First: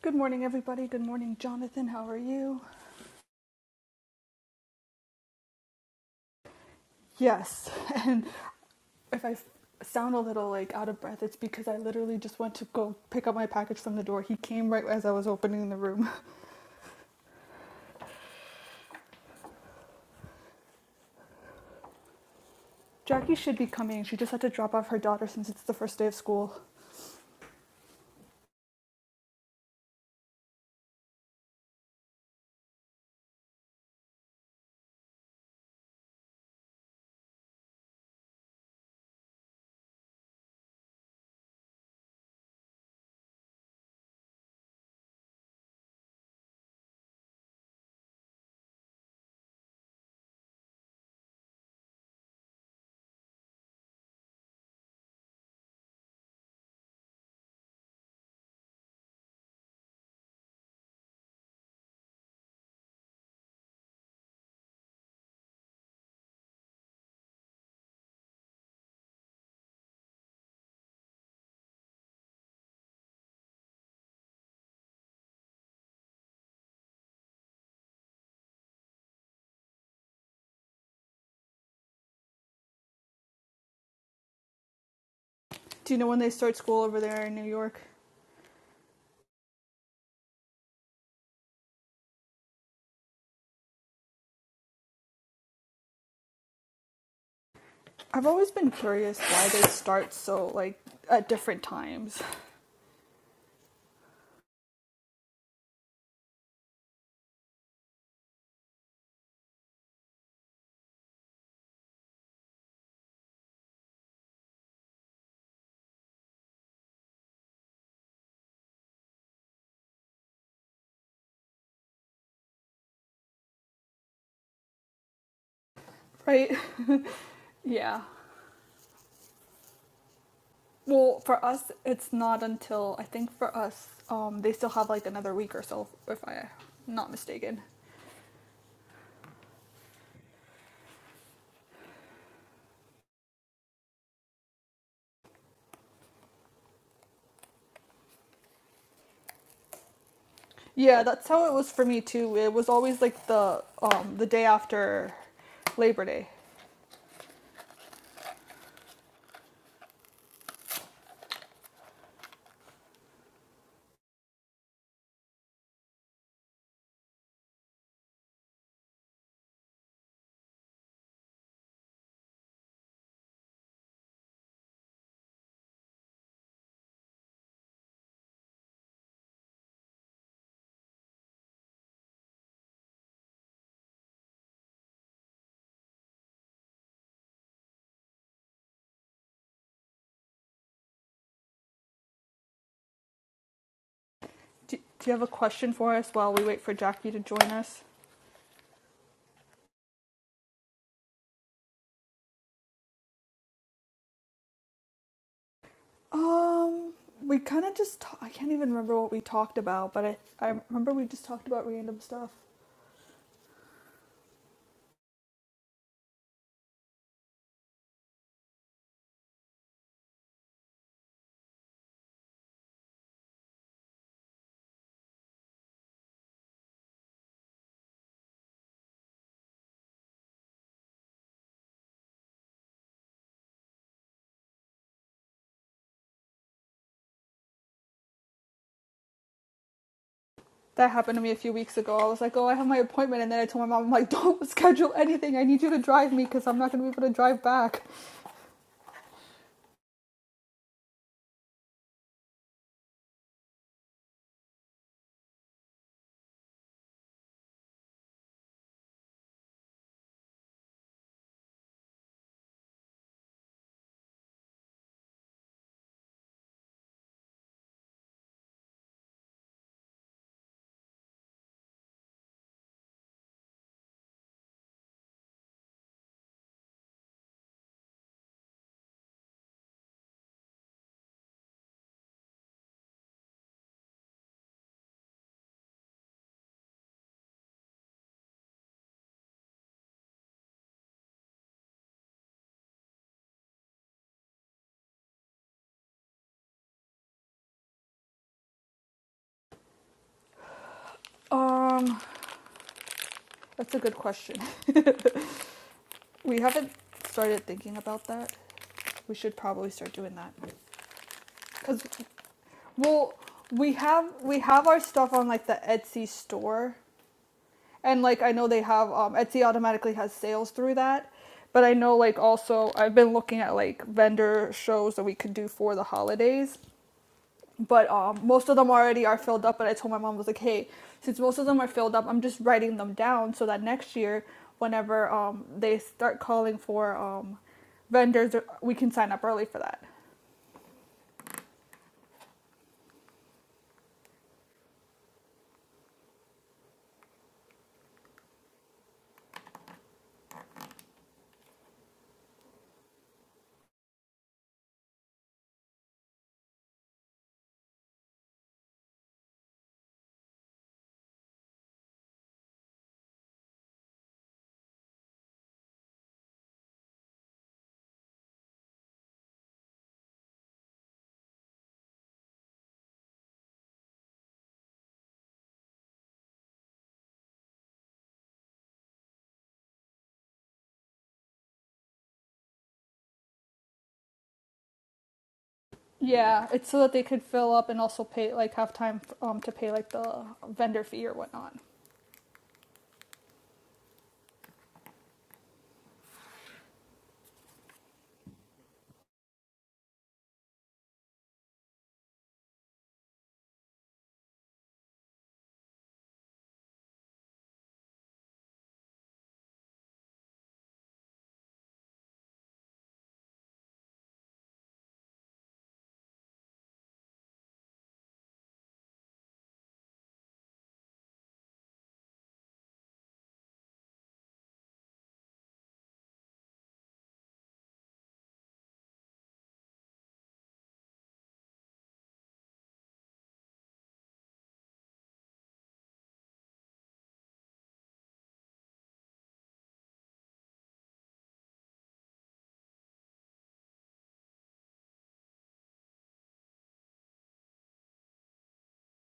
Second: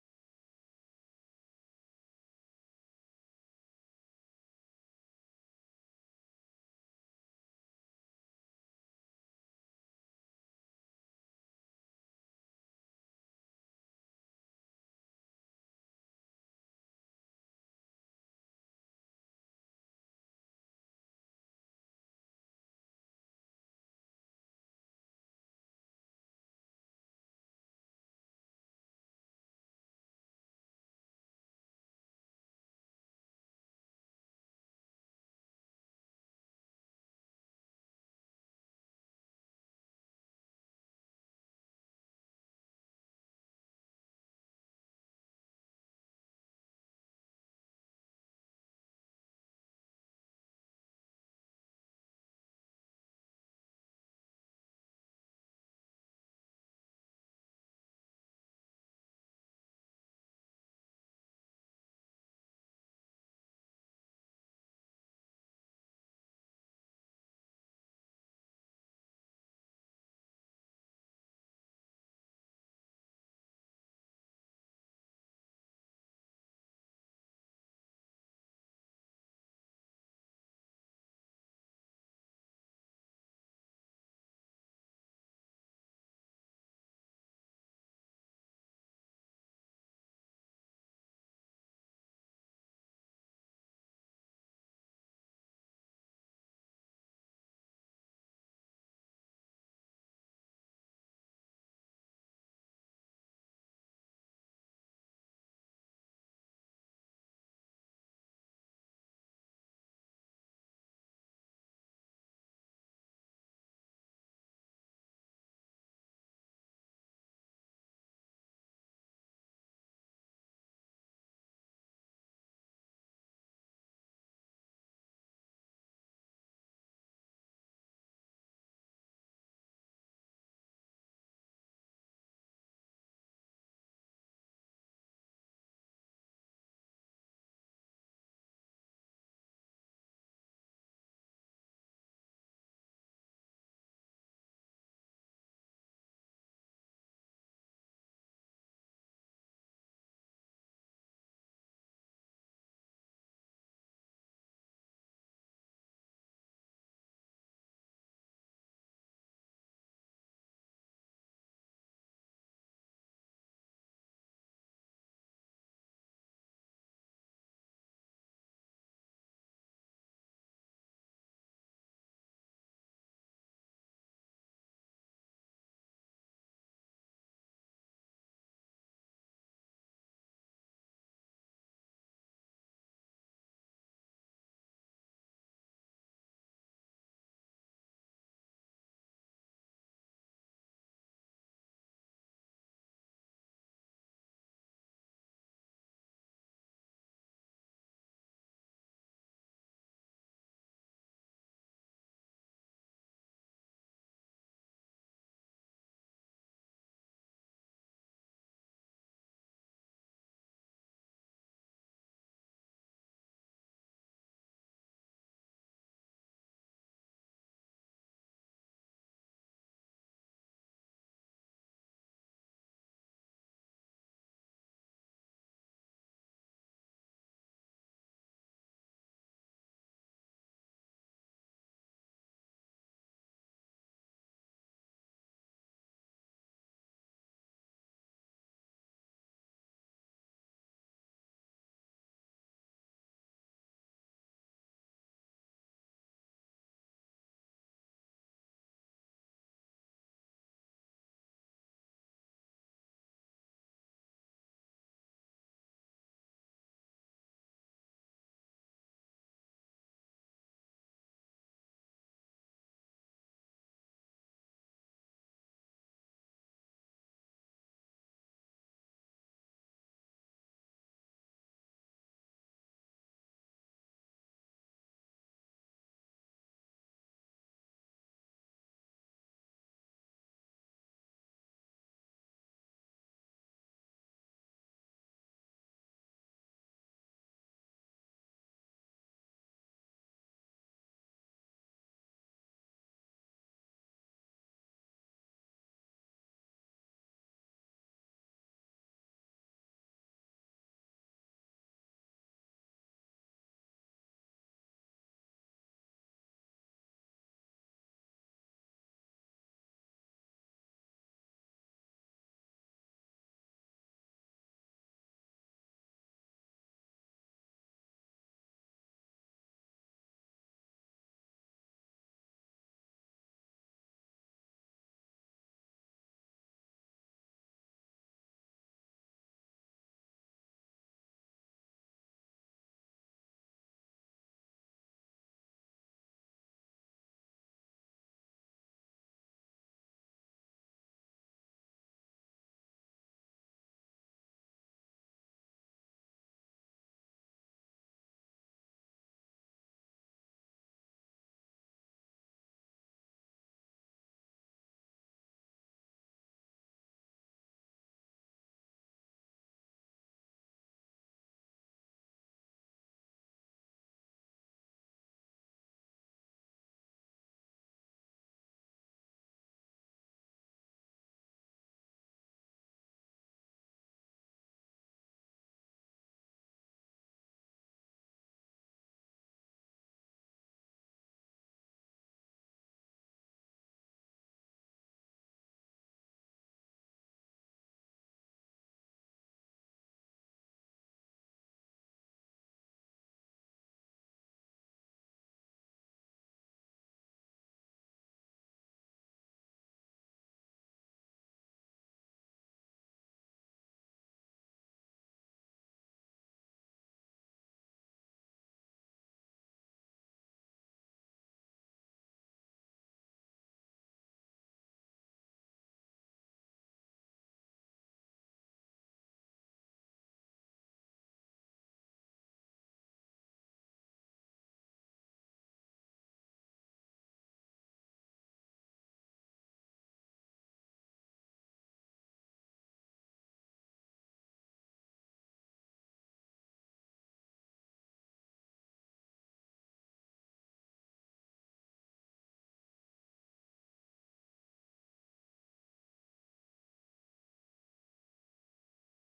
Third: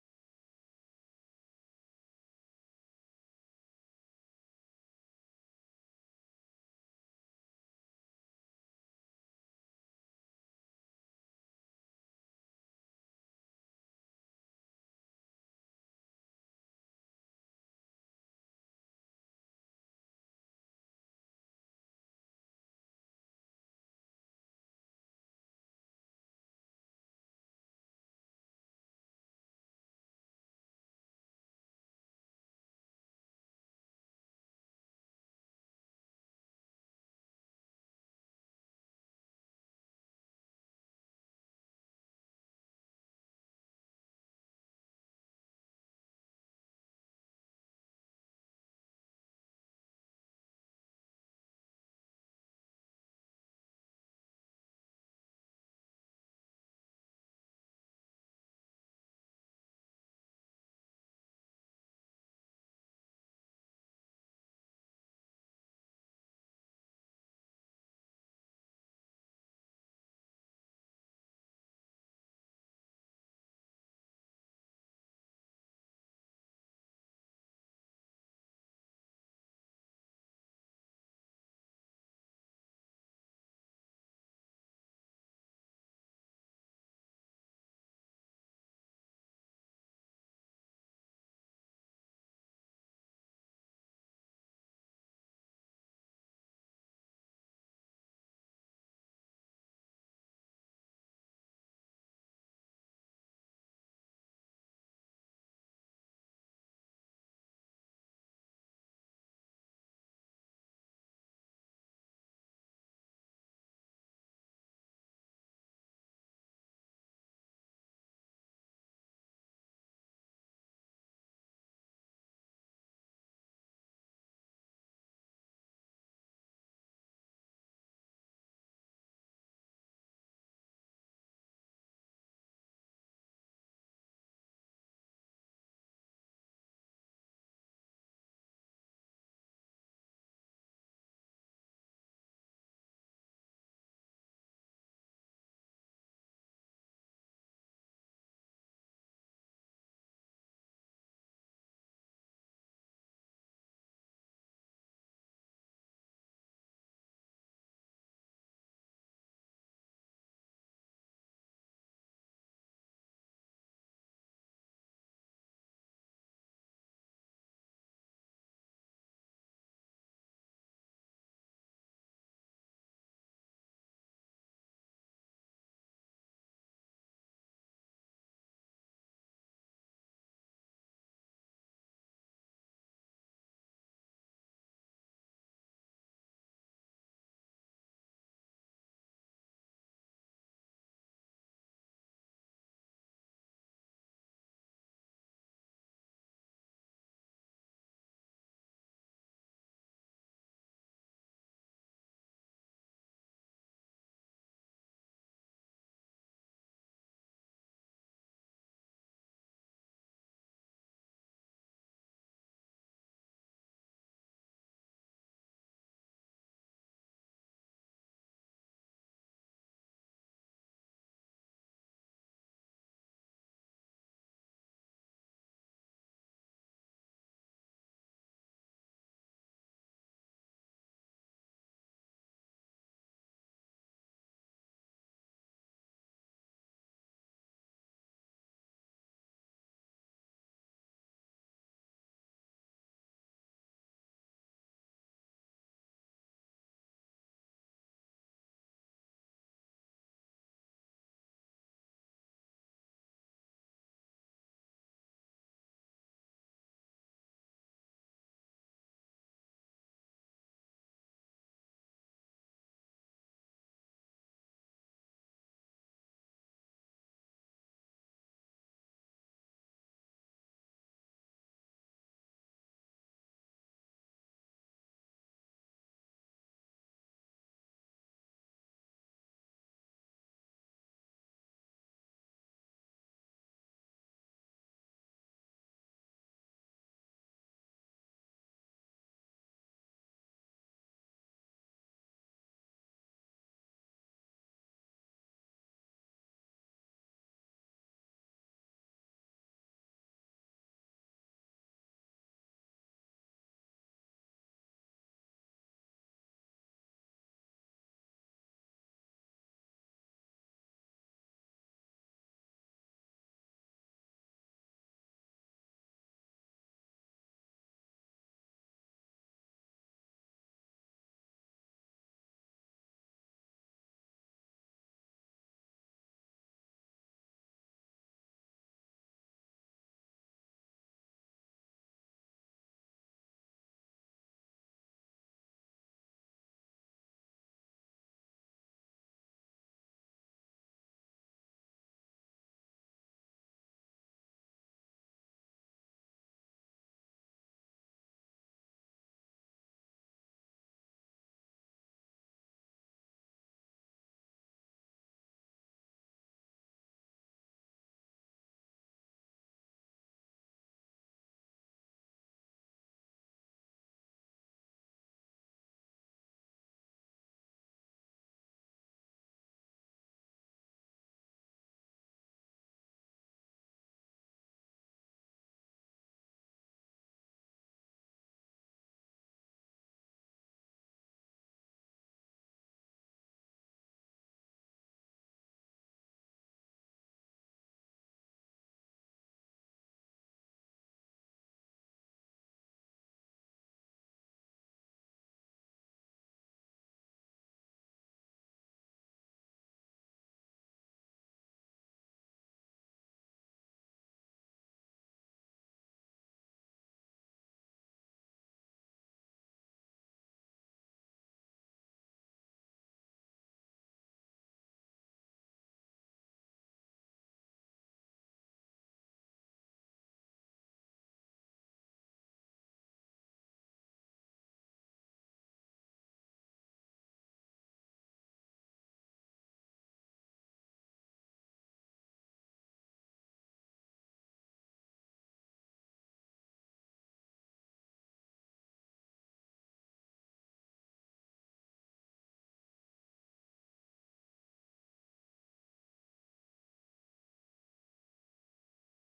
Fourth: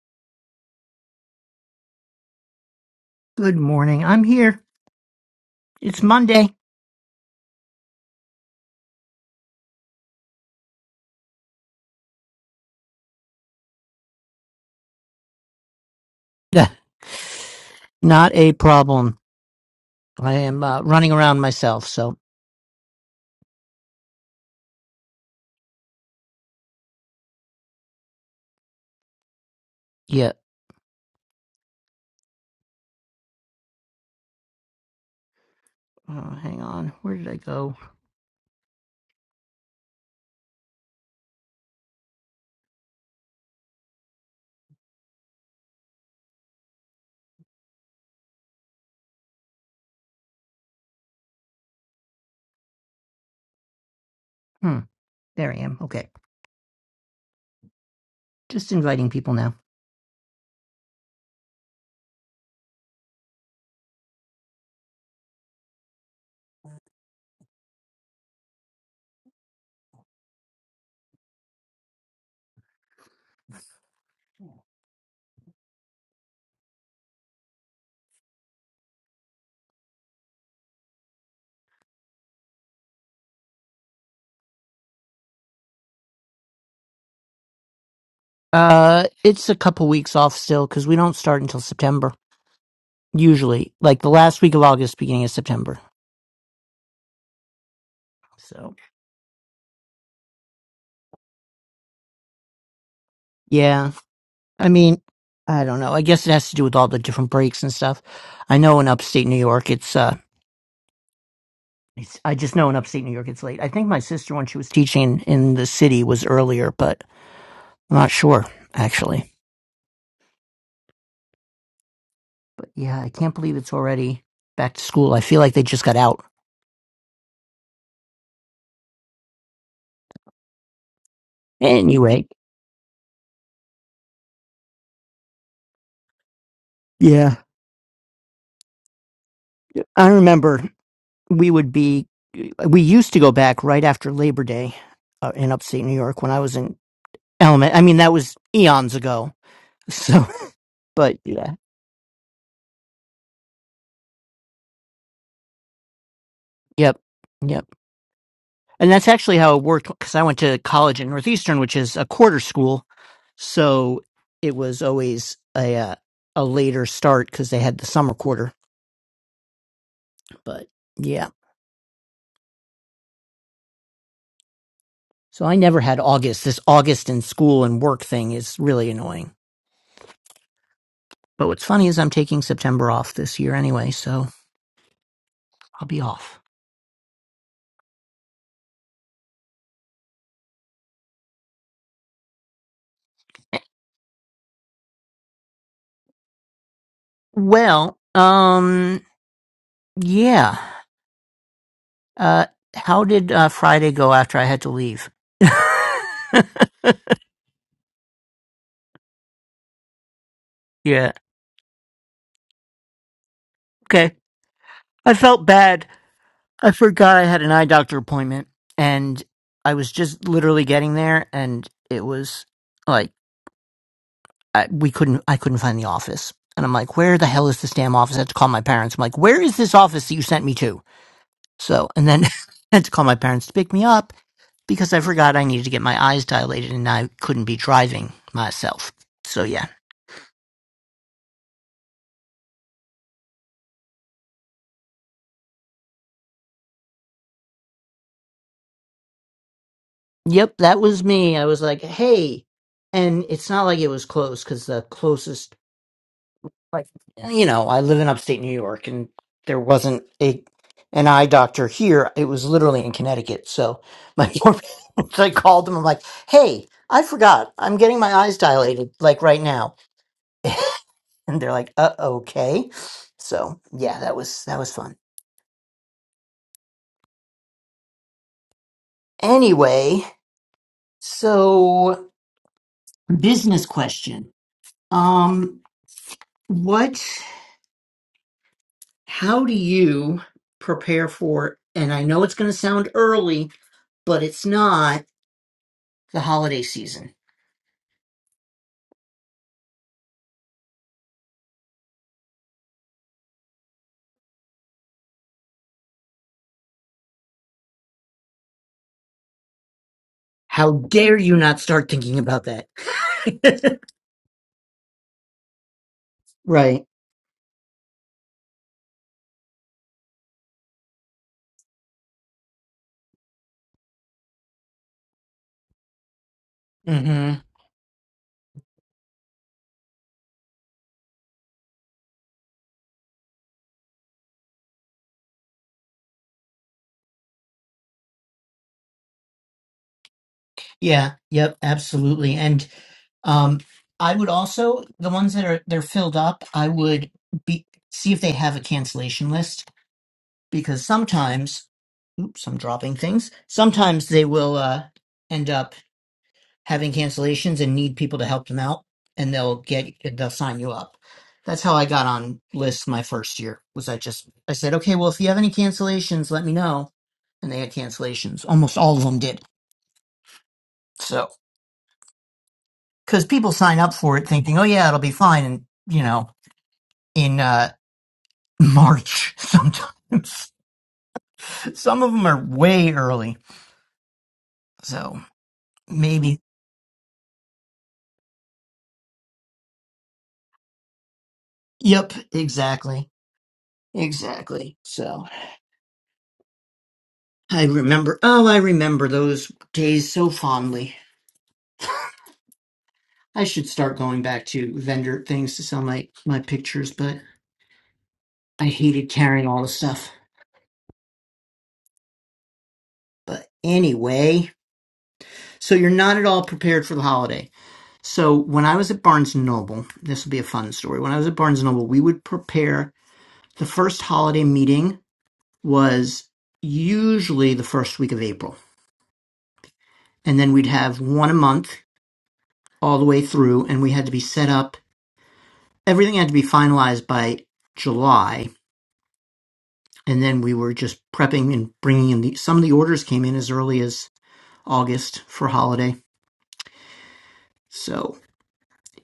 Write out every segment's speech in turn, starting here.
Good morning, everybody. Good morning, Jonathan. How are you? Good morning. I'm here. It's Monday. Yes. And if I sound a little like out of breath, it's because I literally just went to go pick up my package from the door. He came right as I was opening the room. Not a problem. I am uh, running around myself, so Jackie should be coming. She just had to drop off her daughter since it's the first day of school. yeah. Oh, hang on. Where did I go? Hmm. There I am. Okay. Just inviting people now. Do you know when they start school over there in New York? Uh, it's a couple weeks off still because we don't start until September usually, like the last week of August, beginning of September. I've always been So curious why they start so like at different times. yeah, I mean, I don't know. I guess it has to do with all the different breaks and stuff. I know in upstate New York, it's uh. It's, I just know in upstate New York it's late. I think my sister, when she was teaching in the city, was earlier, but I'm not sure, actually. But yeah, I can't believe it's already back to school. I feel like they just got out. Right? yeah. Well, for us, it's Anyway, not until I think for us, um, they still have like another week or so, if I'm not yeah. mistaken. I remember we would be, we used to go back right after Labor Day uh, in upstate New York when I was in element. I mean, that was eons ago. So, Yeah, but that's how yeah. it was for me too. It was always like the um, the day after Labor Day. Yep. Yep. And that's actually how it worked because I went to college at Northeastern, which is a quarter school. So it was always a, uh, a later start because they had the summer quarter. But yeah. So I never had August. This August in school and work thing is really annoying. But what's funny is I'm taking September off this year anyway, so I'll be off. Do, do you have a question for us while we wait for Jackie to join us? Well, um, yeah. Uh, how did uh, Friday go after I had to leave? yeah. Um, we kind of just ta- I can't even remember what we talked about, but I I remember we just talked about random stuff. Okay. I felt bad I forgot I had an eye doctor appointment and I was just literally getting there and it was like I, we couldn't I couldn't find the office. And I'm like, where the hell is this damn office? I had to call my parents. I'm like, where is this office that you sent me to? So and then I had to call my parents to pick me up because I forgot I needed to get my eyes dilated and I couldn't be driving myself. So yeah. that happened to me a few weeks ago. I was like, oh, I have my appointment. And then I told my mom, I'm like, don't schedule anything. I need you to drive me because I'm not going to be able to drive back. Yep, that was me. I was like, hey. And it's not like it was close because the closest like you know i live in upstate new york and there wasn't a an eye doctor here it was literally in connecticut so my so i called them i'm like hey i forgot i'm getting my eyes dilated like right now and they're like uh okay so yeah that was that was fun anyway so business question um what how do you prepare for and i know it's going to sound early but it's not the holiday season. Um, that's a good question. we haven't started thinking about that. We should probably start doing that. How dare you not Because, start thinking about that? well, we have we have our stuff on like the Etsy store. Right. And like I know they have um Etsy automatically has sales through that. But I know like also I've been looking at like vendor shows that we could do for the holidays hmm but um, most of them already are filled up. But I told my mom I was like, hey, since most of them are filled up, I'm just writing them down so that next year, whenever um, they start calling for um, vendors, uh, we can sign up early for that. Yeah. Yep. Absolutely. And um, I would also the ones that are they're filled up. I would be see if they have a cancellation list because sometimes, oops, I'm dropping things. Sometimes they will uh, end up having cancellations and need people to help them out and they'll get they'll sign you up that's how i got on lists my first year was i just i said okay well if you have any cancellations let me know and they had cancellations almost all of them did so because people sign up for it thinking oh yeah it'll be fine and you know in uh march sometimes some of them are way early so maybe Yeah, it's so that they could fill up and also pay like have time um, to pay like the vendor fee or whatnot. yep exactly exactly so I remember, oh, I remember those days so fondly. I should start going back to vendor things to sell my, my pictures, but I hated carrying all the stuff. But anyway, so you're not at all prepared for the holiday. So when I was at Barnes and Noble, this will be a fun story. When I was at Barnes and Noble, we would prepare the first holiday meeting was usually the first week of April. And then we'd have one a month all the way through and we had to be set up everything had to be finalized by July, and then we were just prepping and bringing in the some of the orders came in as early as August for holiday. So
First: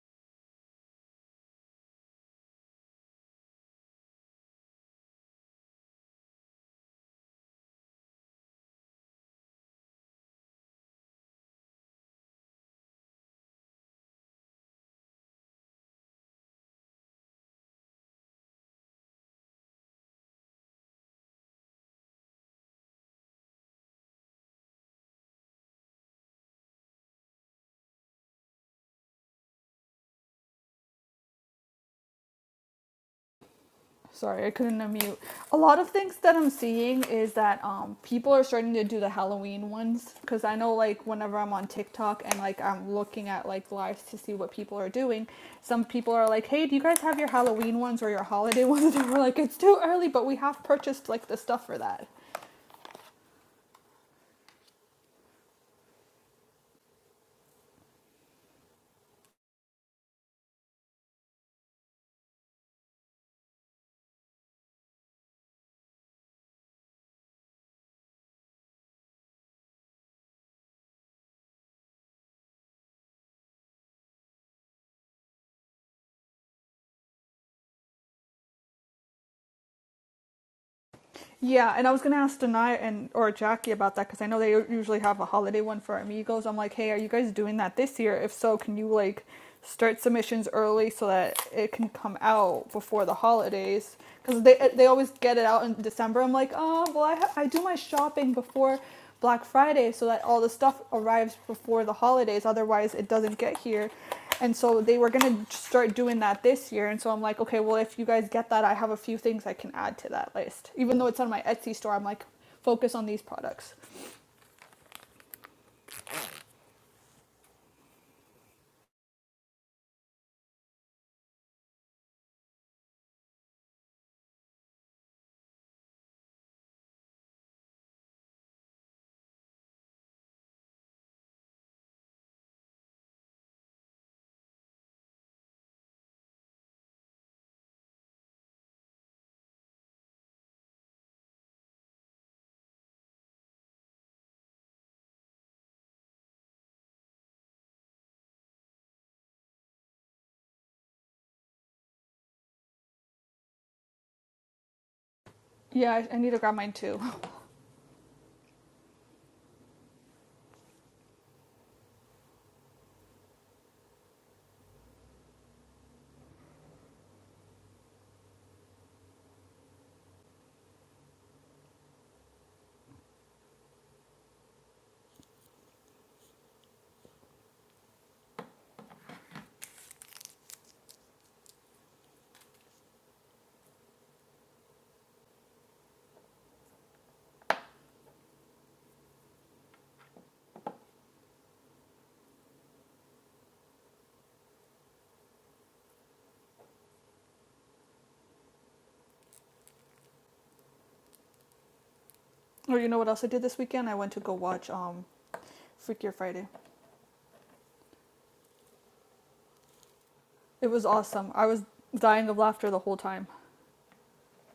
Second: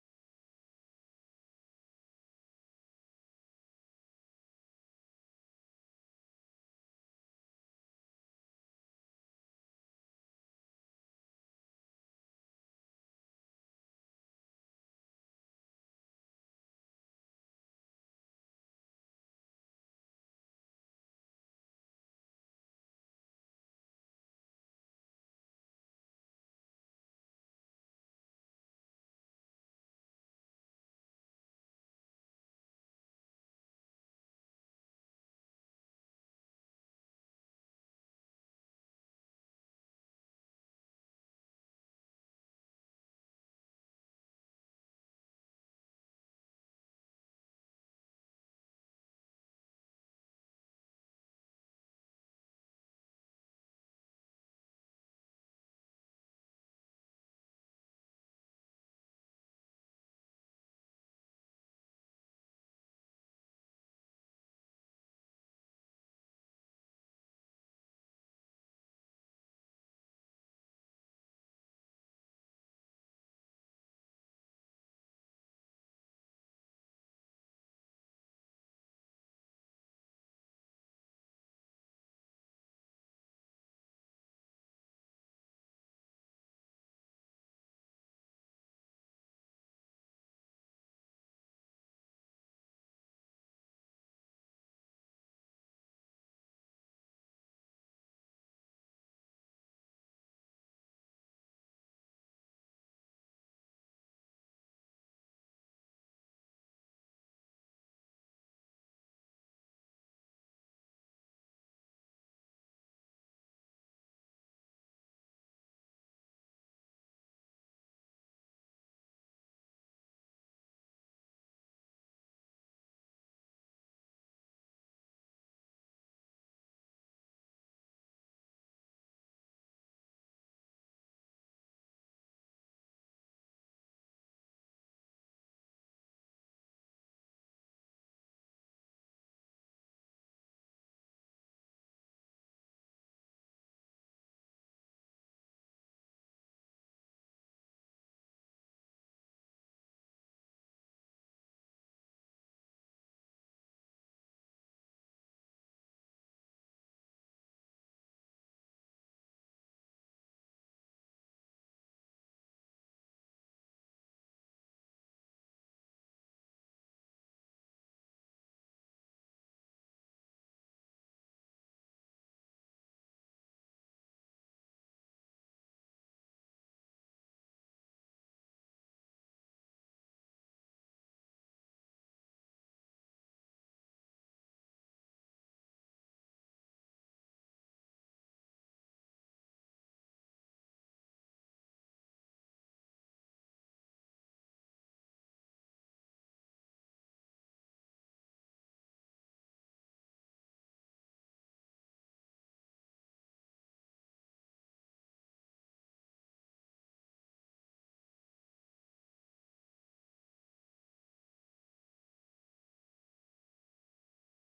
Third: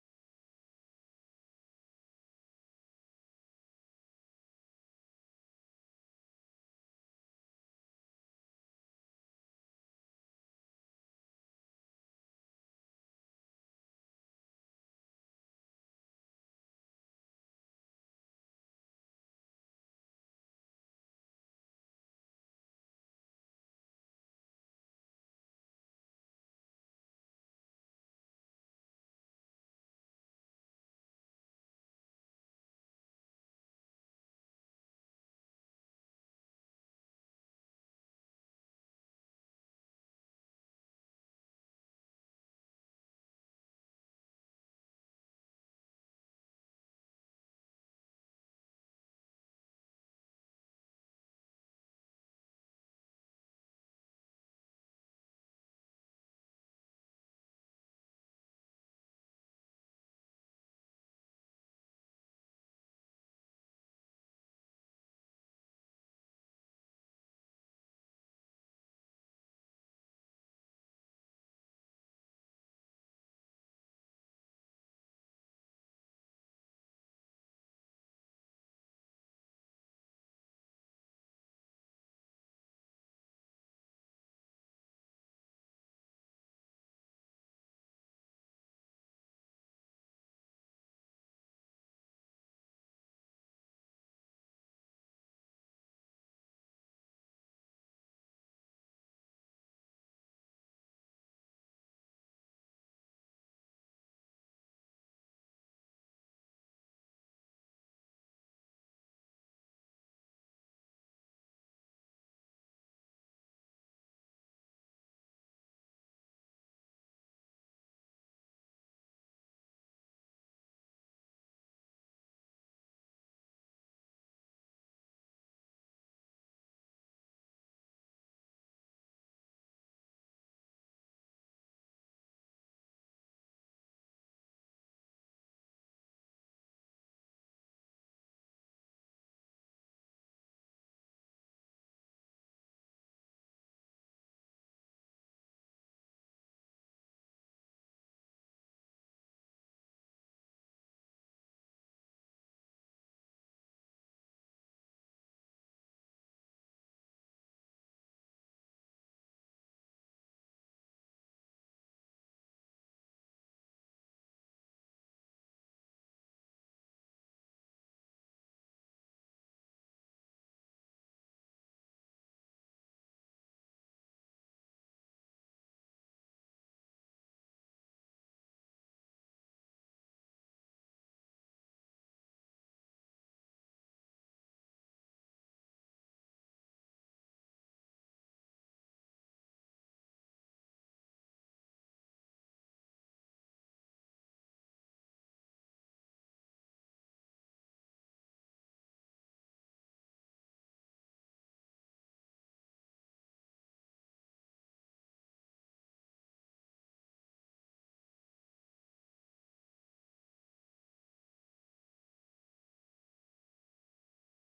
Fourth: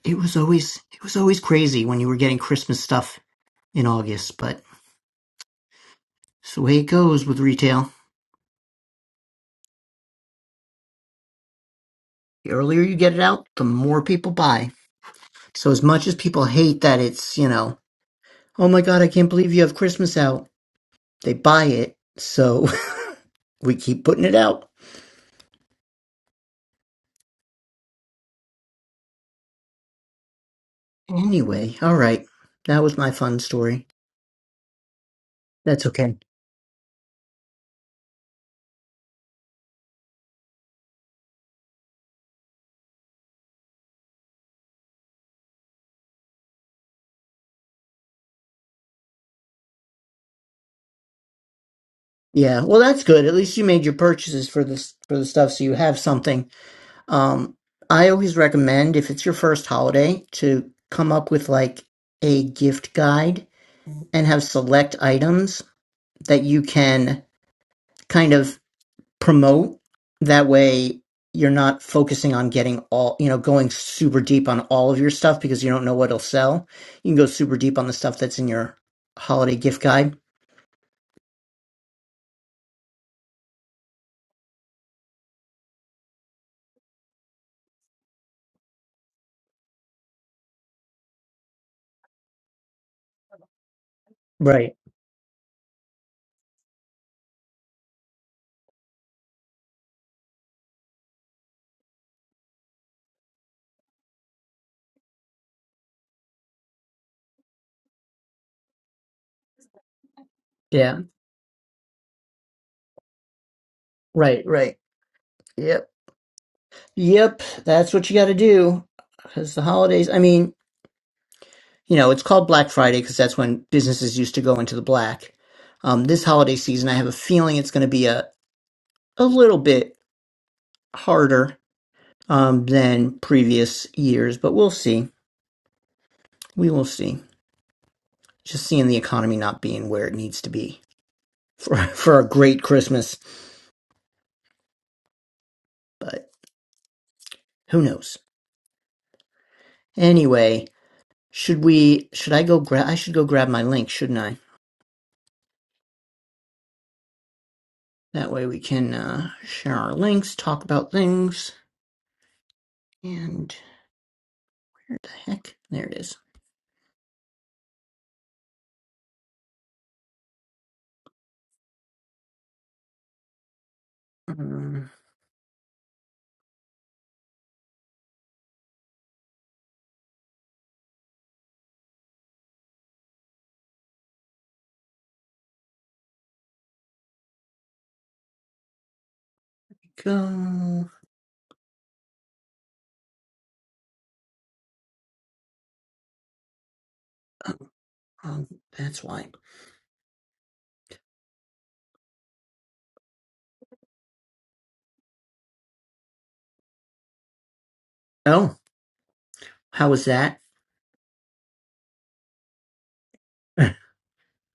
it was always it was always crazy when you were getting Christmas stuff in August, but it's the way it goes with retail. The earlier you get it out, the more people buy. So as much as people hate that it's, you know, oh my god, I can't believe you have Christmas out. They buy it, so we keep putting it out. Anyway, all right. That was my fun story. Sorry, I couldn't unmute. A lot That's of okay. things that I'm seeing is that um, people are starting to do the Halloween ones because I know like whenever I'm on TikTok and like I'm looking at like lives to see what people are doing, some people are like, "Hey, do you guys have your Halloween ones or your holiday ones?" And we're like, "It's too early, but we have purchased like the stuff for that." Yeah, well, that's good. At least you made your purchases for this for the stuff, so you have something. Um, I always recommend if it's your first holiday to come up with like a gift guide and have select items that you can kind of promote. That way, you're not focusing on getting all, you know, going super deep on all of your stuff because you don't know what'll sell. You can go super deep on the stuff that's in your holiday gift guide. Yeah, and I was gonna ask Denai and or Jackie about that because I know they usually have a holiday one for Amigos. I'm like, hey, are you guys doing that this year? If so, can you like start submissions early so that it can come out before the holidays? Because they uh, Right. they always get it out in December. I'm like, oh well, I ha- I do my shopping before Black Friday so that all the stuff arrives before the holidays. Otherwise, it doesn't get here. And so they were gonna start doing that this year. And so I'm like, okay, well, if you guys get that, I have a few things I can add to that list. Even Yeah. though it's on my Etsy store, I'm like, focus on these products. Right. Right. Yep. Yep, that's what you got to do. Because the holidays, I mean, you know, it's called Black Friday because that's when businesses used to go into the black. Um, this holiday season, I have a feeling it's going to be a, a little bit harder um, than previous years, but we'll see. We will see. Just seeing the economy not being where it needs to be for, for a great Christmas, but who knows? Anyway, should we, should I go grab, I should go grab my link, shouldn't I? Yeah, I, I need to grab mine too. That way we can uh, share our links, talk about things, and where the heck? There it is. Um, go. Oh, oh, that's why. or you know what else I did this weekend? I went to go watch um Freakier Friday. Oh, how was that? It was awesome. I was dying of laughter the whole time.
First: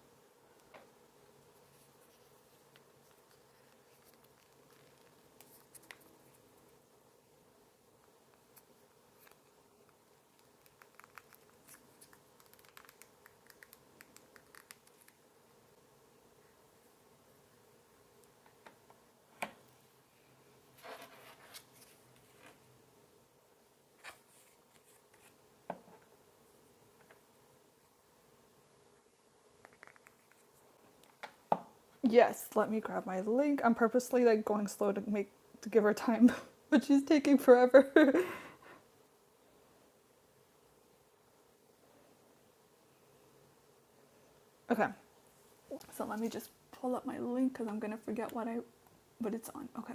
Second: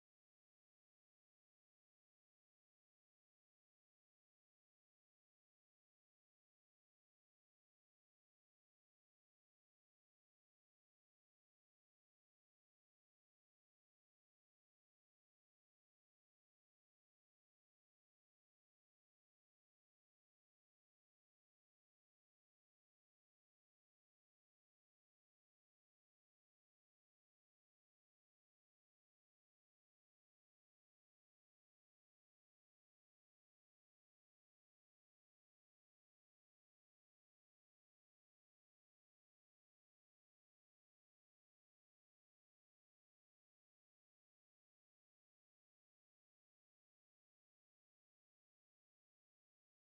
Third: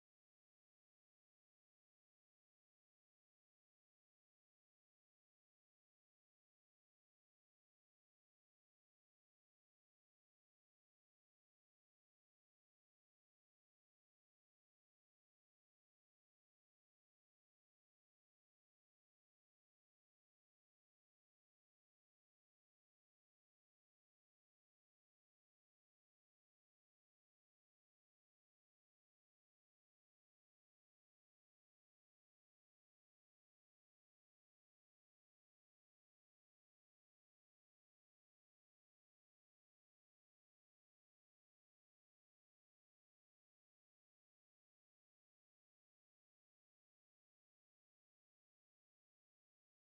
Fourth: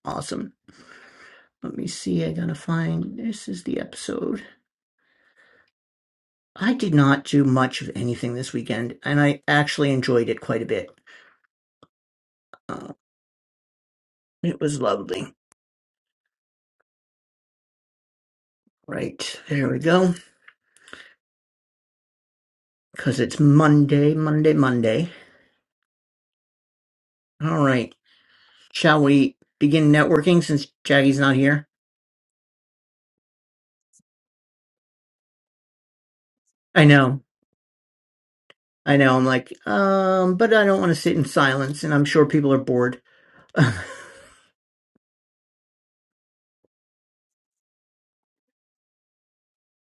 awesome. Let me see. I gotta find. This is the episode. I did not do much of anything this weekend, and I actually enjoyed it quite a bit. Uh, it was lovely. Right there we go. Because it's Monday, Monday, Monday. All right. Shall we begin networking since Jaggy's not here? Yes, let me grab my link. I'm purposely like going slow to make to give her time, but I she's know. taking forever. I know. I'm like, um, but I don't want to sit in silence, and I'm sure people are bored. okay, so let me just pull up my link because I'm gonna forget what I what it's on. Okay.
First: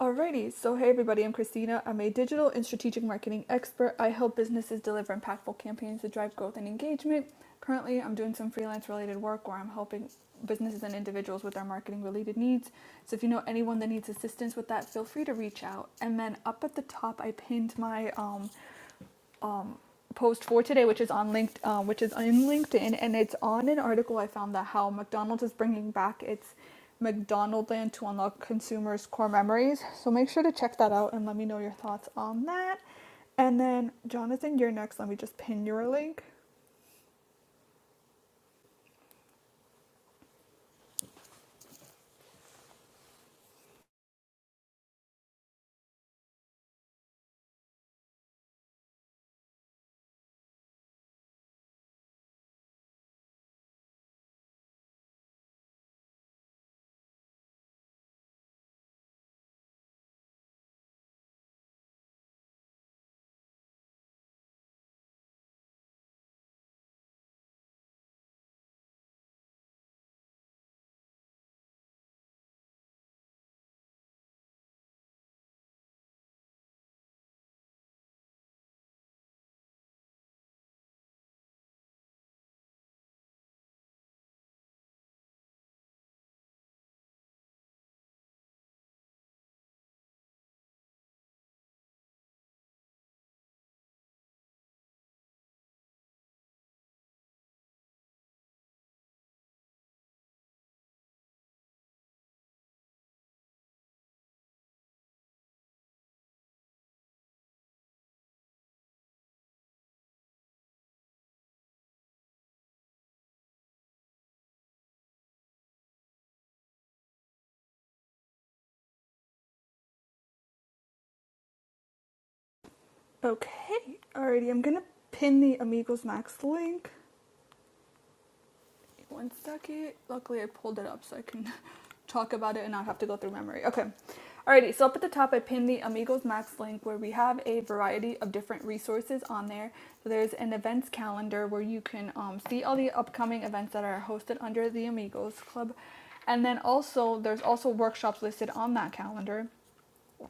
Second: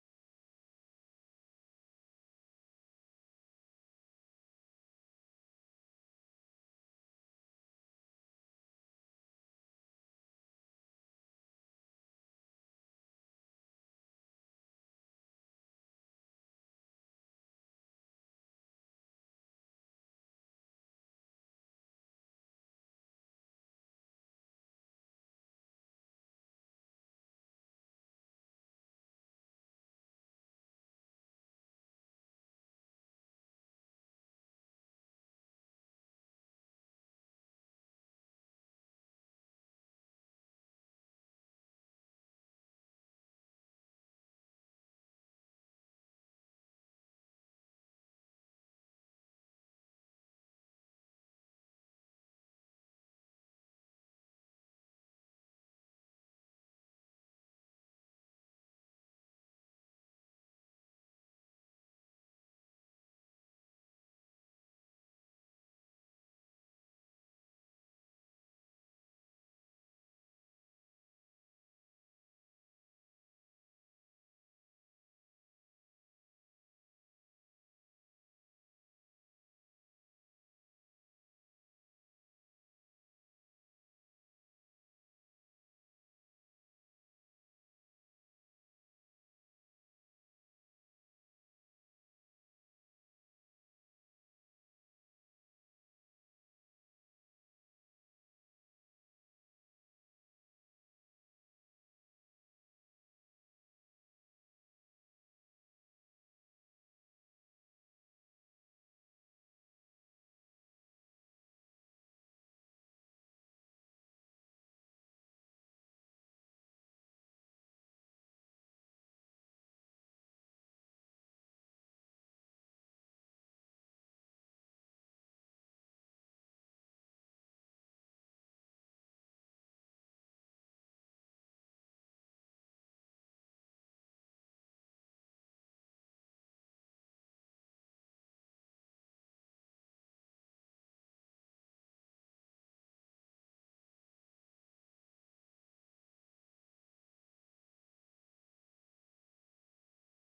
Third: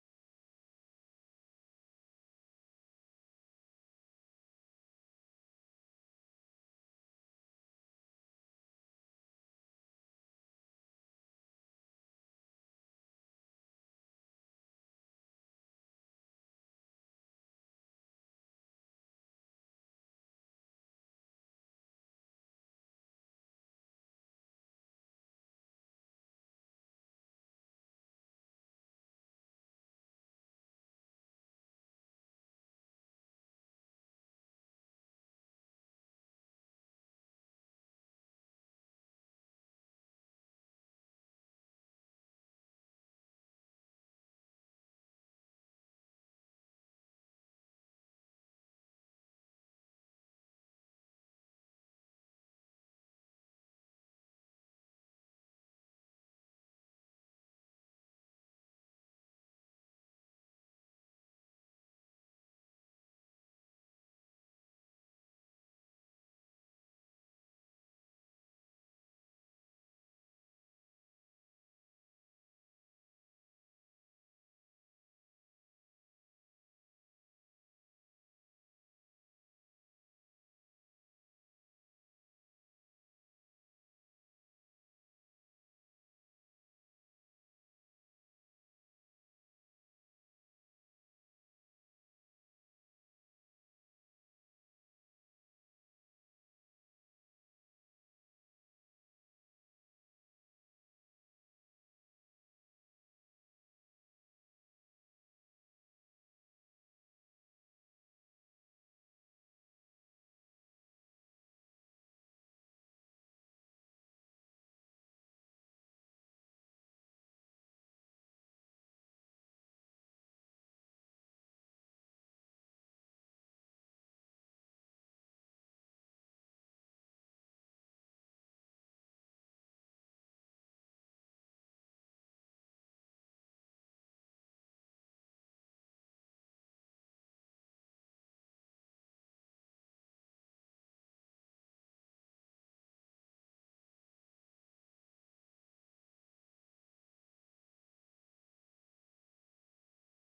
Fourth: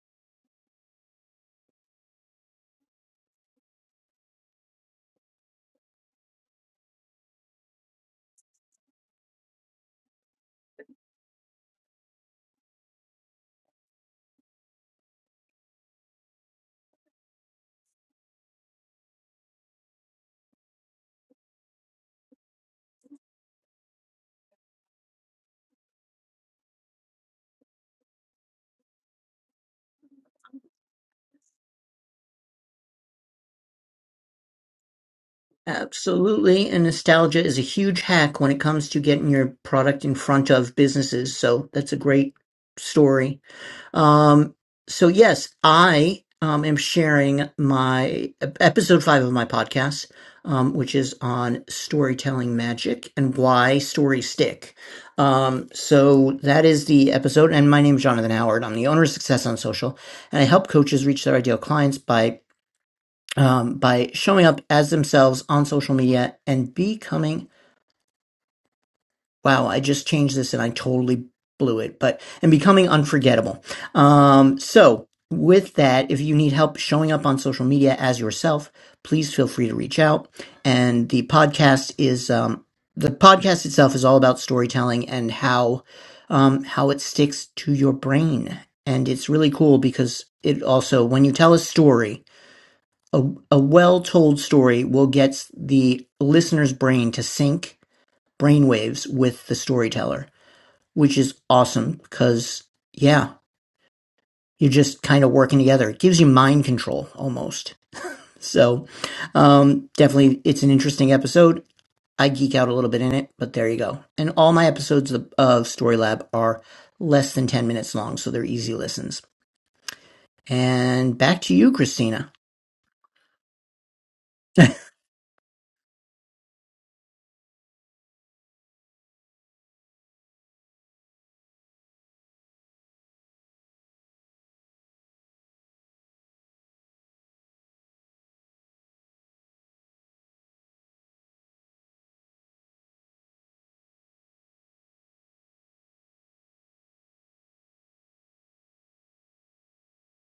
Alrighty, so hey everybody, I'm Christina. I'm a digital and strategic marketing expert. I help businesses deliver impactful campaigns to drive growth and engagement. Currently, I'm doing some freelance related work where I'm helping businesses and individuals with their marketing related needs. So if you know anyone that needs assistance with that, feel free to reach out. And then up at the top, I pinned my um, um, post for today, which is on linked, uh, which is in LinkedIn, and it's on an article I found that how McDonald's is bringing back its McDonaldland to unlock consumers' core memories. So make sure to check that out and let me know your thoughts on that. And then Jonathan, you're next. Let me just pin your link. Absolutely. And nostalgia is a huge hack when it comes to getting your product in front of businesses. So that's a great story. Um, so yes, I um, am sharing my episode five of my podcast, um, which is on storytelling magic and why stories stick. Um, so that is the episode. And my name is Jonathan Howard. I'm the owner of Success on Social, and I help coaches reach their ideal clients by um, by showing up as themselves on social media and becoming Wow, I just changed this and I totally blew it, but and becoming unforgettable. Um, so with that, if you need help showing up on social media as yourself, please feel free to reach out. And the podcast is um, the podcast itself is all about storytelling and how um, how it sticks to your brain. And it's really cool because it also when you tell a story, a, a well told story will get the listener's brain to sync brainwaves with the storyteller which is awesome because, yeah, you're just kind of working together. It gives you mind control almost. So, um, definitely, it's an interesting episode. I geek out a little bit in it, but there you go. And all my episodes of, of Story Lab are less than 10 minutes long, so they're easy listens. And back to you, Christina. Okay, alrighty, I'm gonna pin the Amigos Max link. One second. Luckily, I pulled it up so I can talk about it and not have to go through memory. Okay. Alrighty, so up at the top, I pinned the Amigos Max link where we have a variety of different resources on there. So there's an events calendar where you can um, see all the upcoming events that are hosted under the Amigos Club. And then also, there's also workshops listed on that calendar.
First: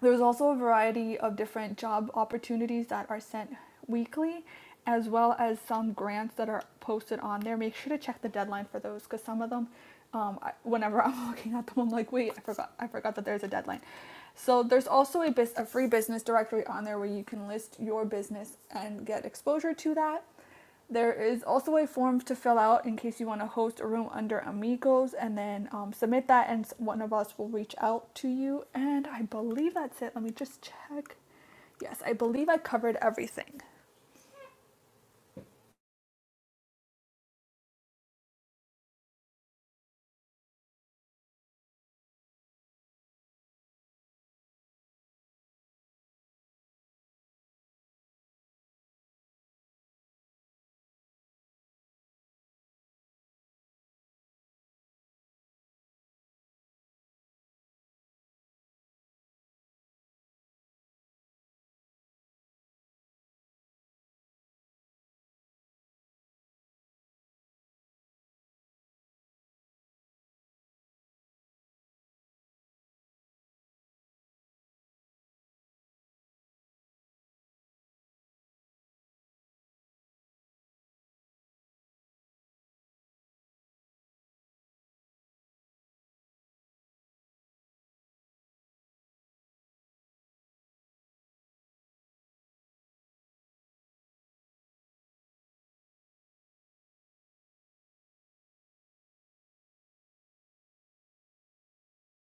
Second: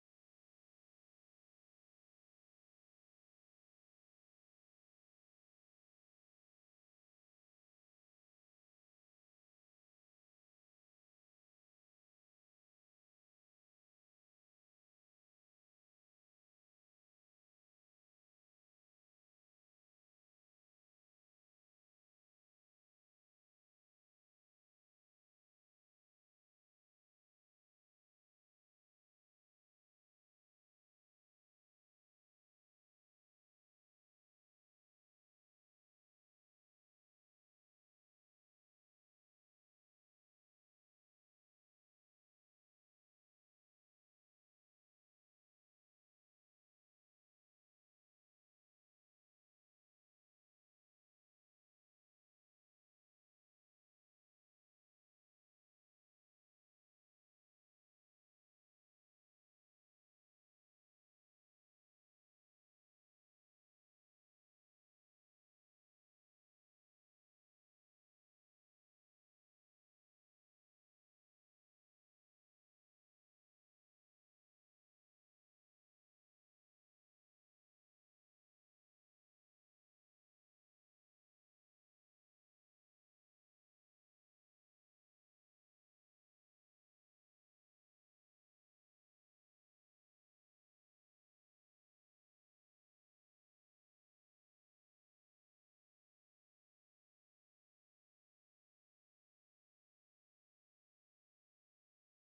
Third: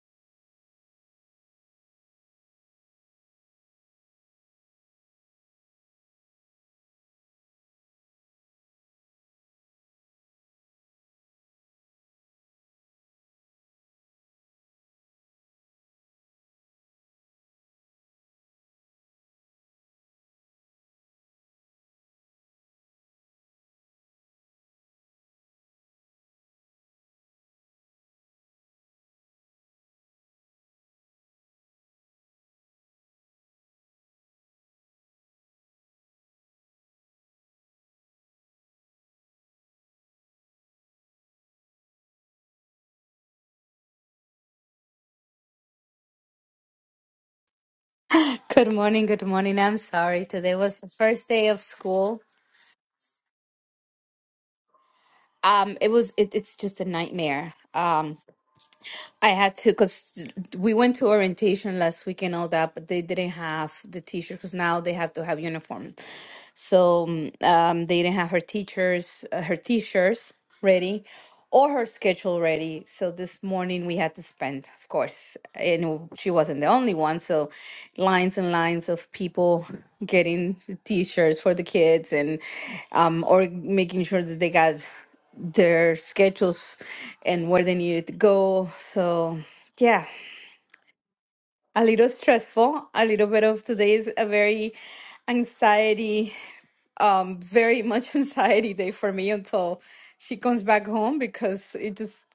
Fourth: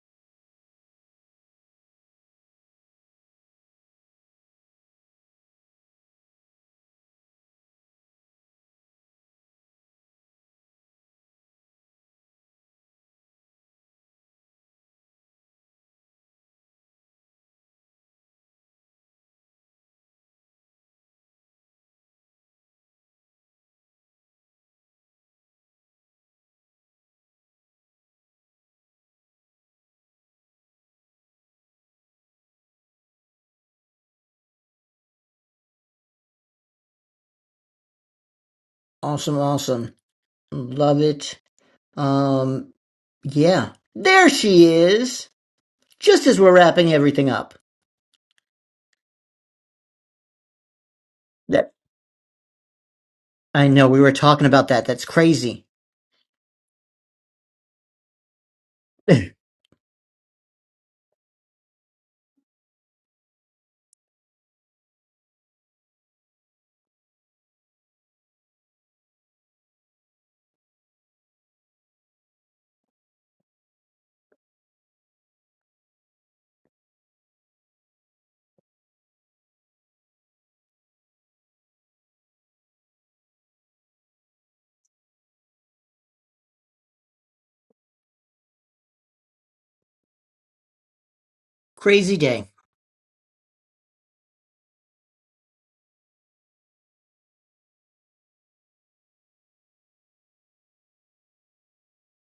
There's also a variety of different job opportunities that are sent weekly, as well as some grants that are posted on there. Make sure to check the deadline for those because some of them, um, I, whenever I'm looking at them, I'm like, wait, I forgot, I forgot that there's a deadline. So there's also a, bus- a free business directory on there where you can list your business and get exposure to that. There is also a form to fill out in case you want to host a room under Amigos and then um, submit that, and one of us will reach out to you. And I believe that's it. Let me just check. Yes, I believe I covered everything. Awesome, awesome. Love it. Um, yeah. There she is. Just as we're wrapping everything up. Good morning, good morning. I'm sorry. Today was the first day of That school. I know we were talking about that. That's crazy. Um, it was it, it's just a nightmare. Um, I had to because we went to orientation last week and all that, but they didn't have the teacher because now they have to have uniform. So mm, um, they didn't have her teachers, uh, her teachers ready, or her schedule ready. So this morning we had to spend, of course, and she wasn't the only one. So lines and lines of people getting the t-shirts for the kids and um, or making sure that they got their schedules and where they needed to go. So, yeah, a little Crazy day. stressful, a little bit of today is a very anxiety, um, very much anxiety day for me until she comes back home because it just,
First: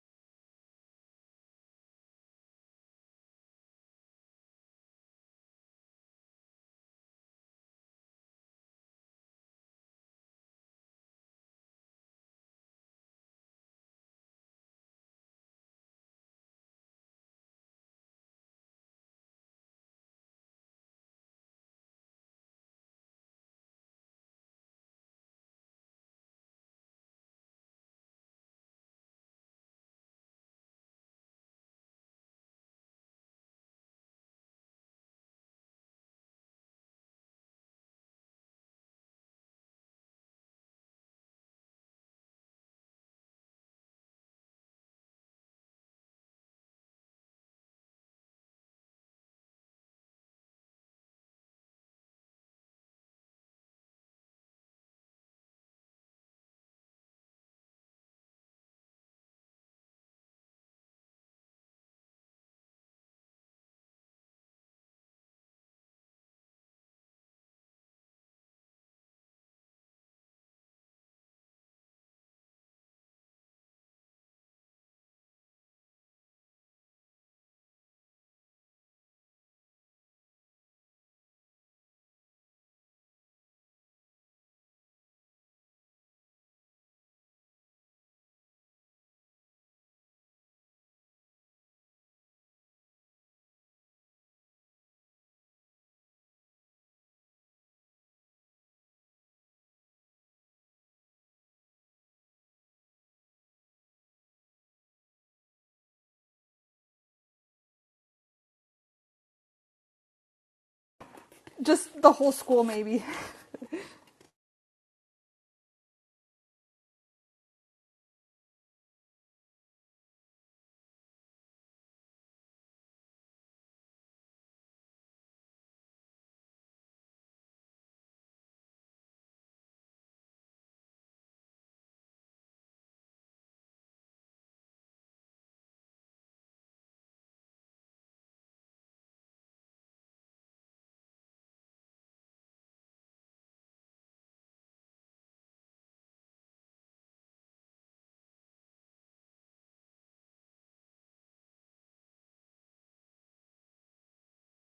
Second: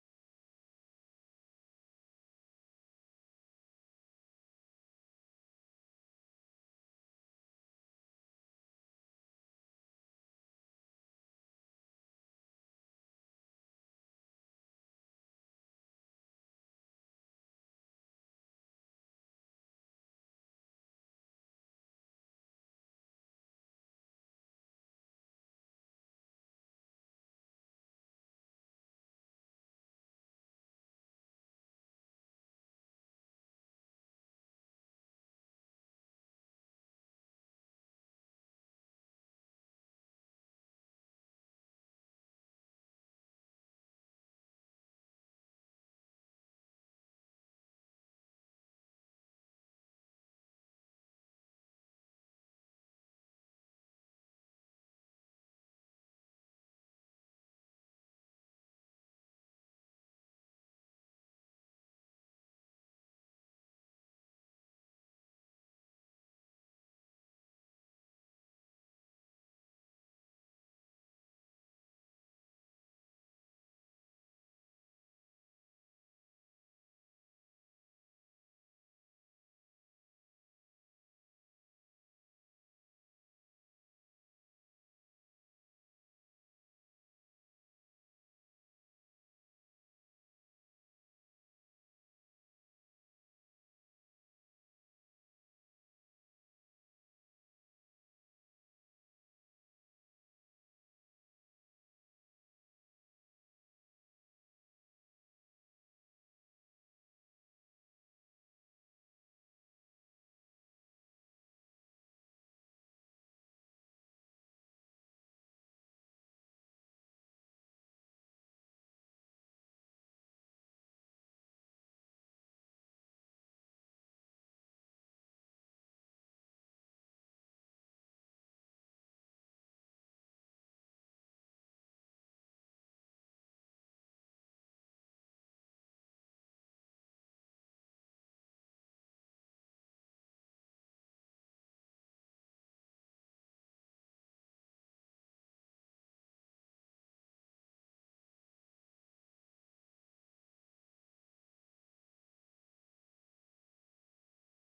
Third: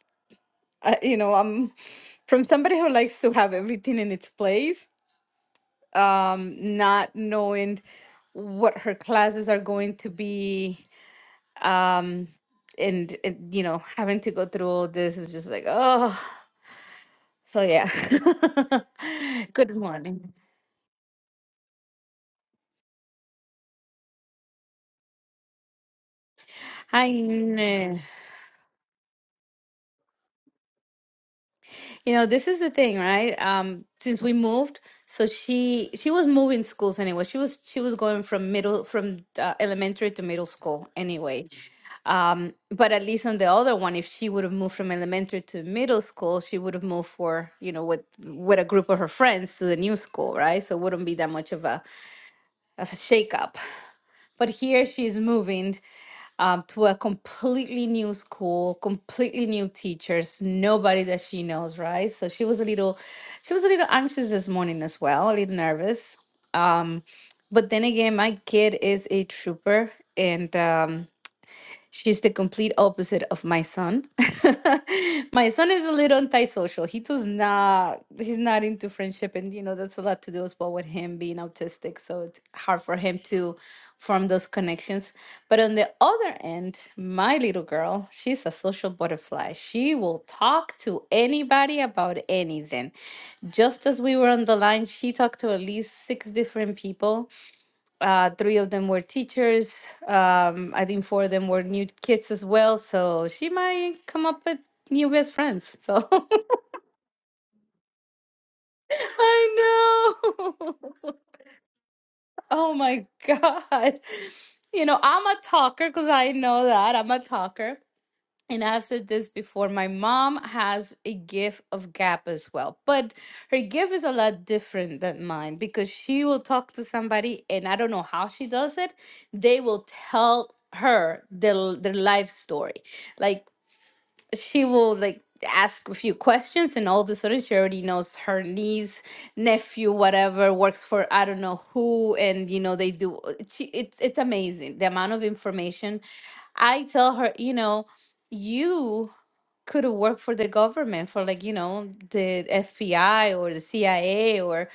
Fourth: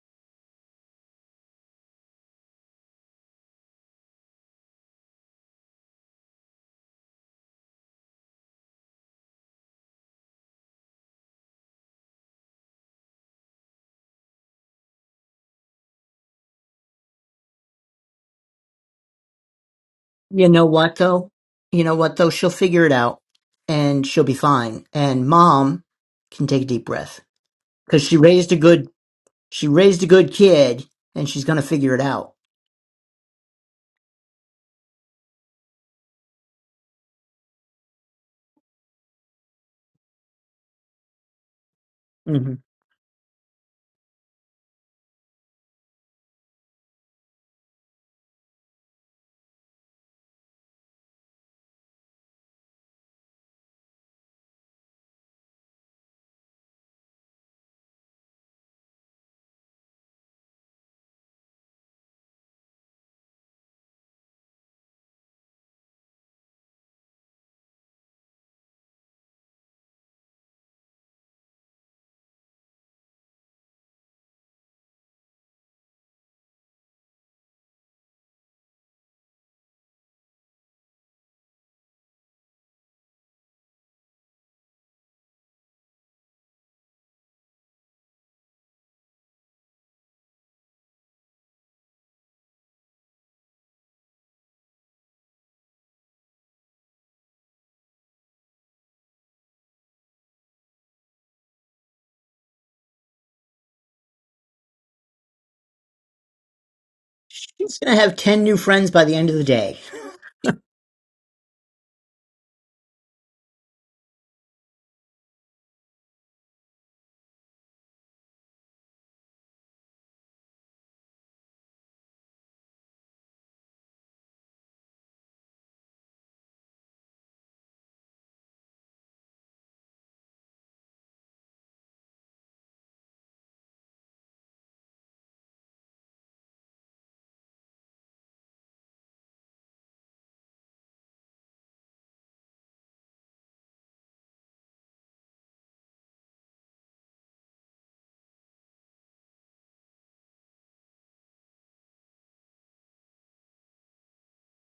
uh, you know, I'm from somebody who likes to have everything in its place, um, not knowing what her classes are going to be. Um, and, and you know having to go through all this is just like oh So yeah. Good morning. You know what though? You know what though? She'll figure it out and she'll be fine. And mom can take a deep Hi. breath Nene. because she raised a good she raised a good kid and she's gonna figure it You know, out. this is the thing, right? Um, since we moved, so she she was moving schools anyway. She was she was going from middle from uh, elementary to middle school anyway. Um, hmm but at least on the other one, if she would have moved from elementary to middle school, she would have moved for, you know, with with a group of her friends to the new school, right? So it wouldn't be that much of a of a shakeup. But here she's moving um, to a completely new school, completely new teachers, nobody that she knows, right? So she was a little, she was a little anxious this morning as well, a little nervous. But then again, my kid is a trooper, and um, She's the complete opposite of my son. my son is a little antisocial. He does not he's not into friendship and you know that's a lot to do as well with him being autistic, so it's hard for him to form those connections. But on the other end, my little girl, she's a social butterfly. She will talk to anybody about anything. Just as we were on the line, she talked to at least six different people uh, three of them were teachers. Um, I think four of them were new kids as well. So she might come up with new best friends. So She's gonna have ten new friends by the end of the day. I know. Just the whole school, oh maybe. my God. You know, I'm a talker because I know that I'm a talker. and I've said this before, my mom has a gift of gap as well. But her gift is a lot different than mine because she will talk to somebody, and I don't know how she does it. They will tell her their, their life story. like she will like ask a few questions and all of a sudden she already knows her niece nephew whatever works for i don't know who and you know they do she, it's it's amazing the amount of information i tell her you know you could have worked for the government for like you know the fbi or the cia or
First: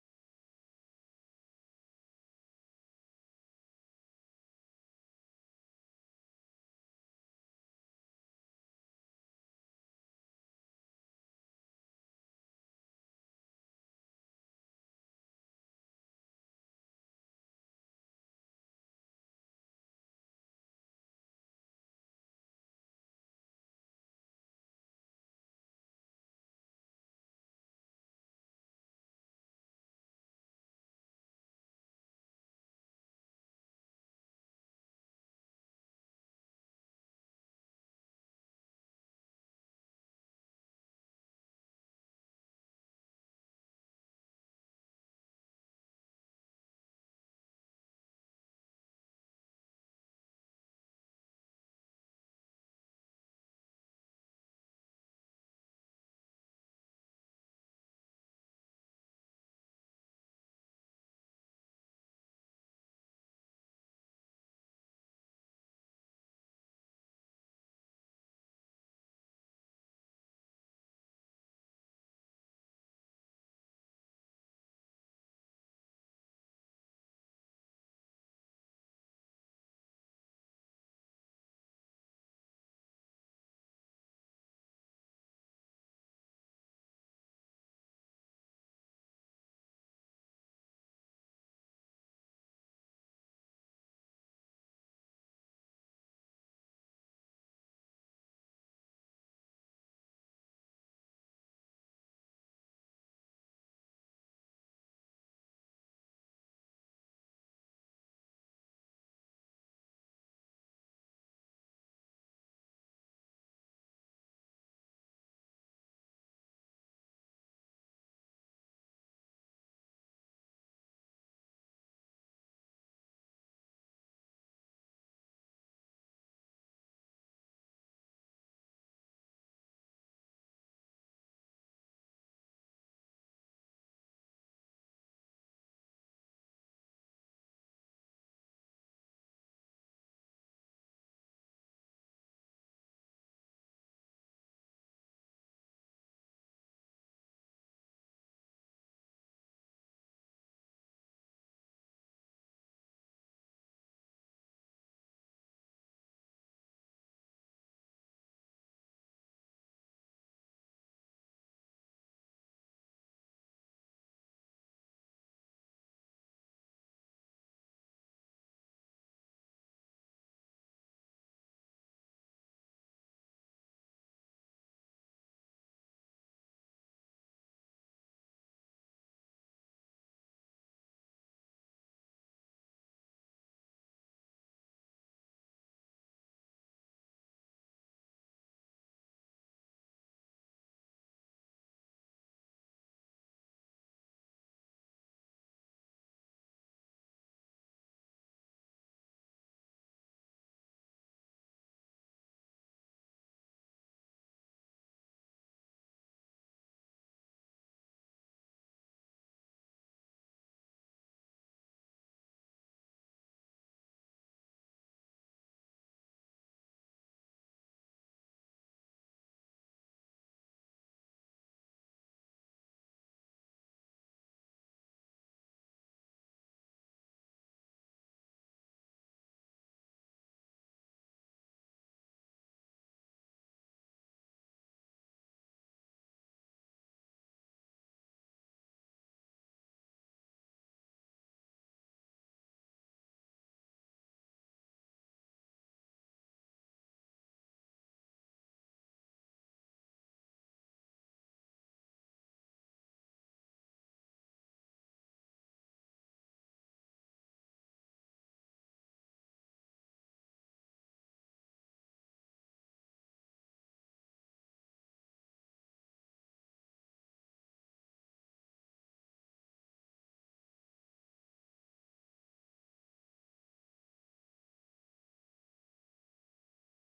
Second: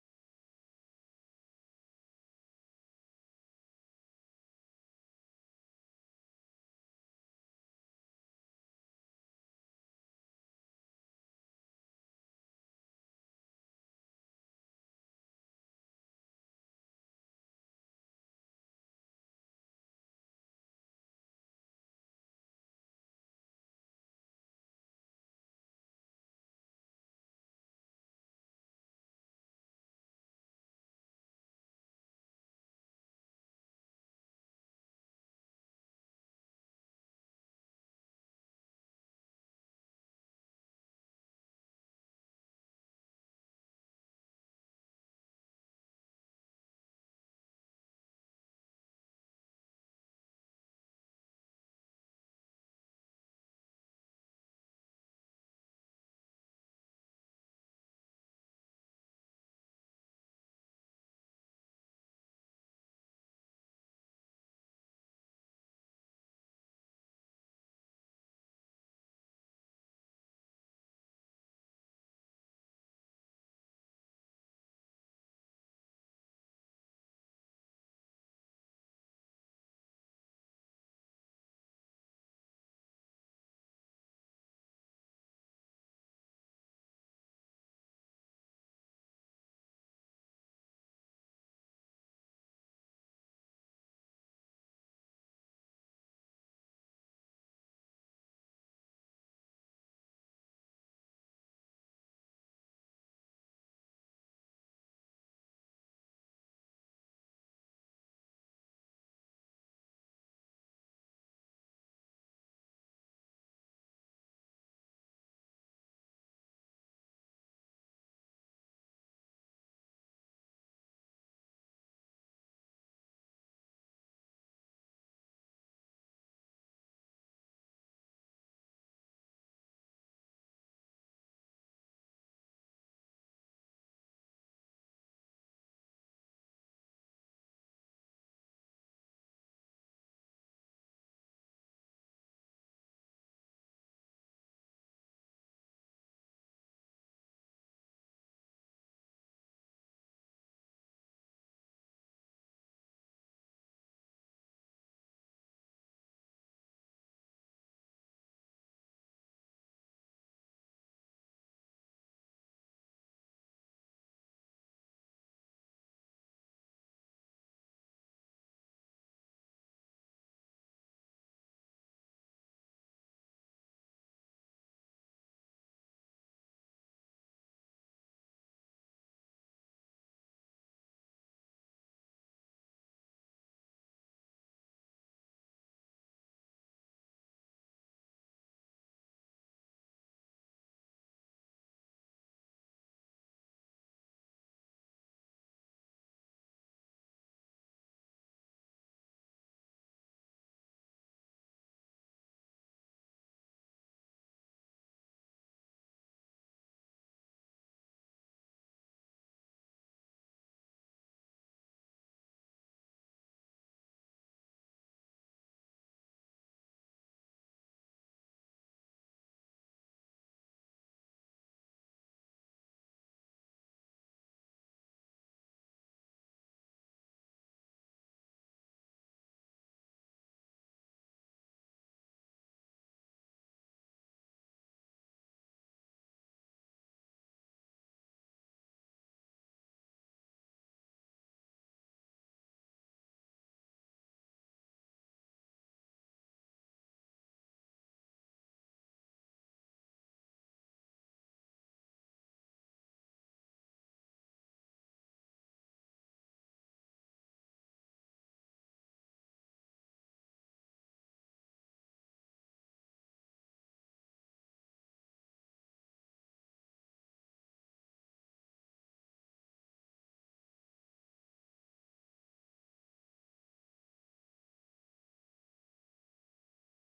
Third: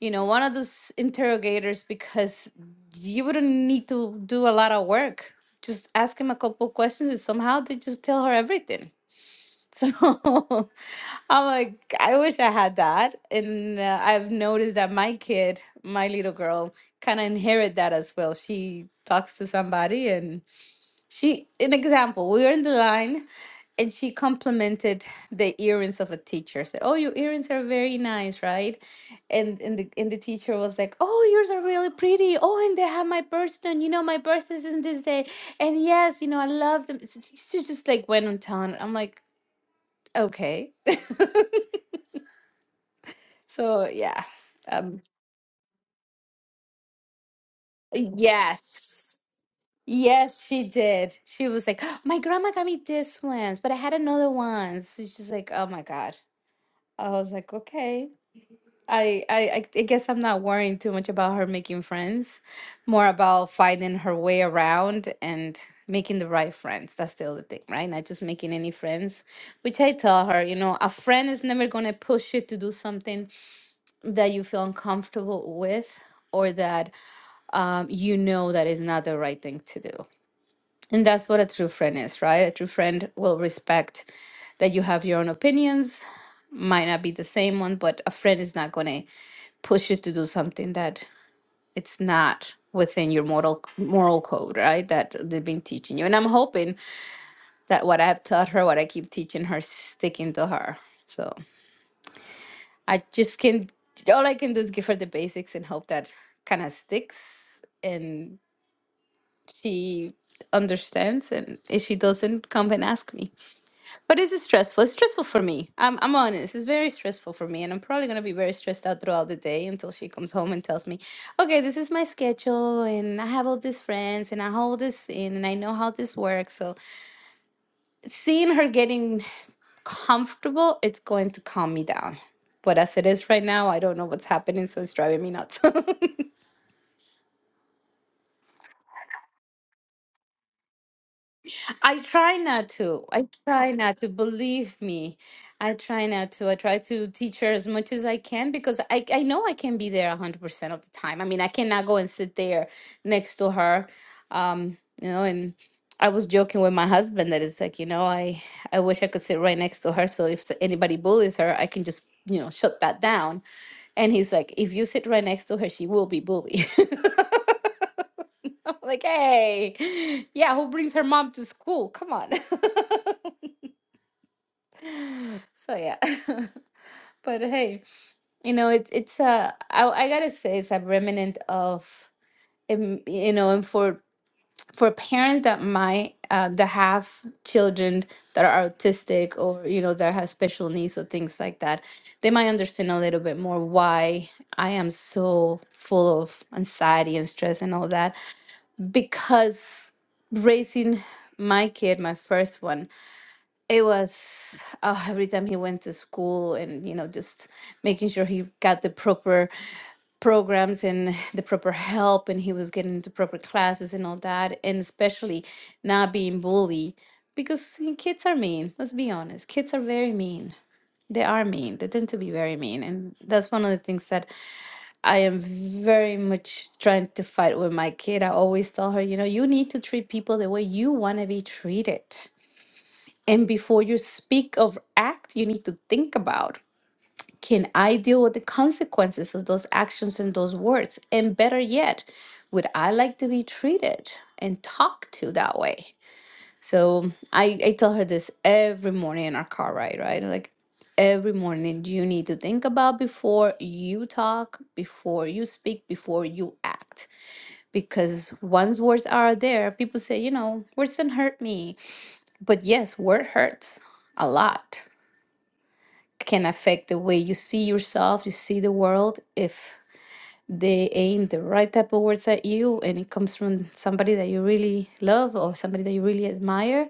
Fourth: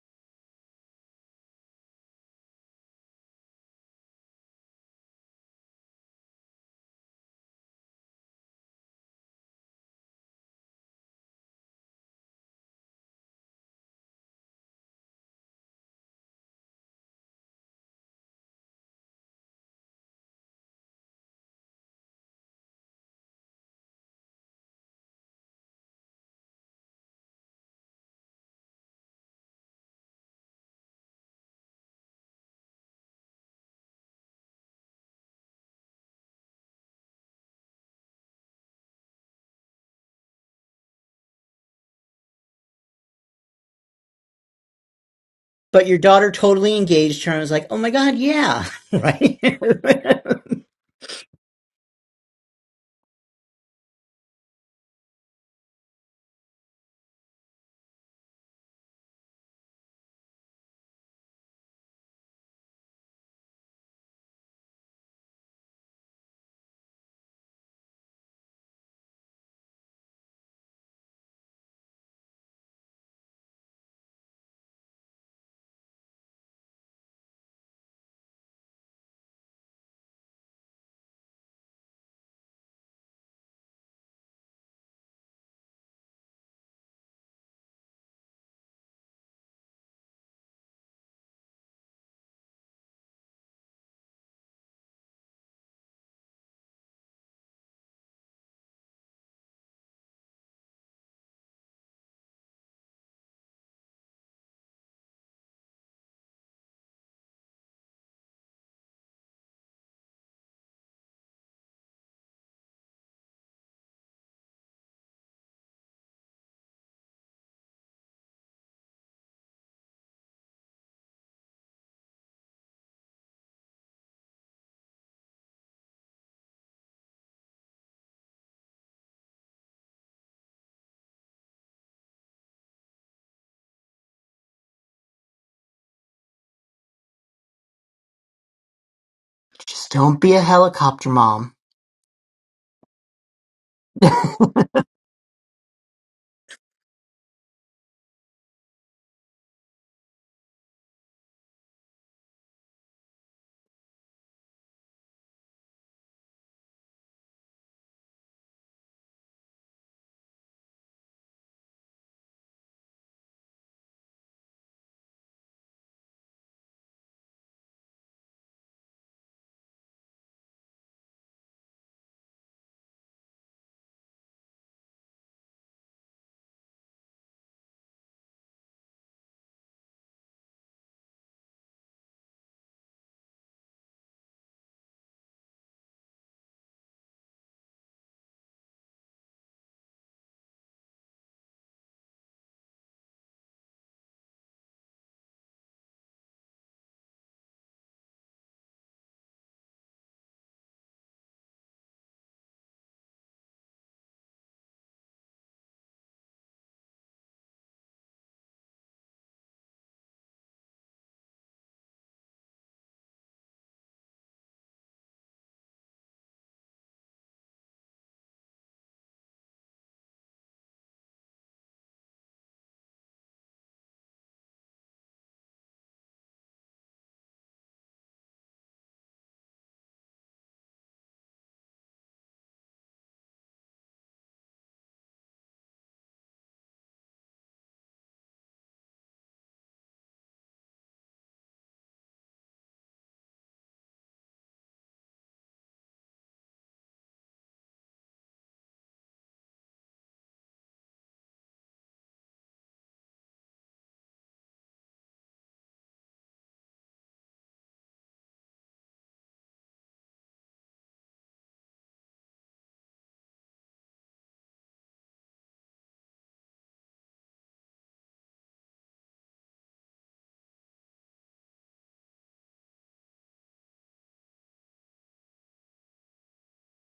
you know one of those interrogators because you wouldn't need to do a lot of work just ask him a couple questions and somehow they just tell her everything so I'm like, I wish I had that. And uh, I've noticed that my kid, my little girl, kind of inherit that as well. She talks to somebody and she, an example, we were in the line and she complimented the earrings of a teacher. Said, "Oh, your earrings are very nice, right?" And and the and the teacher was like, "Oh, yours are really pretty. Oh, and they have my birthday. and You know, my birthday is in this day. And yes, you know, I love them." S- She she just like went on town. I'm like, Okay. So yeah. Um But your daughter totally engaged her and was like, "Oh my god, yeah, yes. right." Yes, she did. She was like, "Oh, my grandma got me this ones, but I had another one. So she's like, oh my God. I was like, okay. I, I I I guess I'm not worrying too much about her making friends, more about finding her way around and making the right friends. That's the other thing, right? Not just making any friends, which I tell her, you know, a friend is never gonna push you to do something that you feel uncomfortable with or that um, you know that is not the right thing to do. And that's what a true friend is, right? A true friend will respect that you have your own opinions, might not be the same one, but a friend is not going to push you to do something that it's not within your moral moral code, right? That they've been teaching you. And I'm hoping that what I've taught her, what I keep teaching her, sticking to her. so. I just can all I can do is give her the basics and hope that kind of sticks and she understands and if she doesn't come and ask me. But it's stressful. It's stressful for me. I'm I'm honest. It's very stressful for me and I'm probably gonna be very stressed out throughout the day until she comes home and tells me, Okay, this is my schedule and I have all these friends and I hold this in and I know how this works. So seeing her getting comfortable, it's going to calm me down. But as it is right now, I don't know what's happening, so it's driving me nuts. Just don't be a helicopter mom. I try not to. I try not to. Believe me, I try not to. I try to teach her as much as I can because I, I know I can be there 100% of the time. I mean, I cannot go and sit there next to her. Um, you know, and I was joking with my husband that it's like, you know, I, I wish I could sit right next to her. So if anybody bullies her, I can just, you know, shut that down And he's like, if you sit right next to her, she will be bullied. I'm like, hey, yeah, who brings her mom to school? Come on. so yeah. but hey, you know, it, it's uh I, I gotta say it's a remnant of um, you know, and for for parents that might uh, that have children that are autistic or you know that have special needs or things like that they might understand a little bit more why i am so full of anxiety and stress and all that because raising my kid my first one it was oh, every time he went to school and you know just making sure he got the proper programs and the proper help and he was getting into proper classes and all that and especially not being bullied because you know, kids are mean let's be honest kids are very mean they are mean they tend to be very mean and that's one of the things that i am very much trying to fight with my kid i always tell her you know you need to treat people the way you want to be treated and before you speak of act you need to think about can I deal with the consequences of those actions and those words? And better yet, would I like to be treated and talked to that way? So I, I tell her this every morning in our car ride, right? Like every morning, you need to think about before you talk, before you speak, before you act. Because once words are there, people say, you know, words didn't hurt me. But yes, word hurts a lot can affect the way you see yourself, you see the world. If they aim the right type of words at you and it comes from somebody that you really love or somebody that you really admire,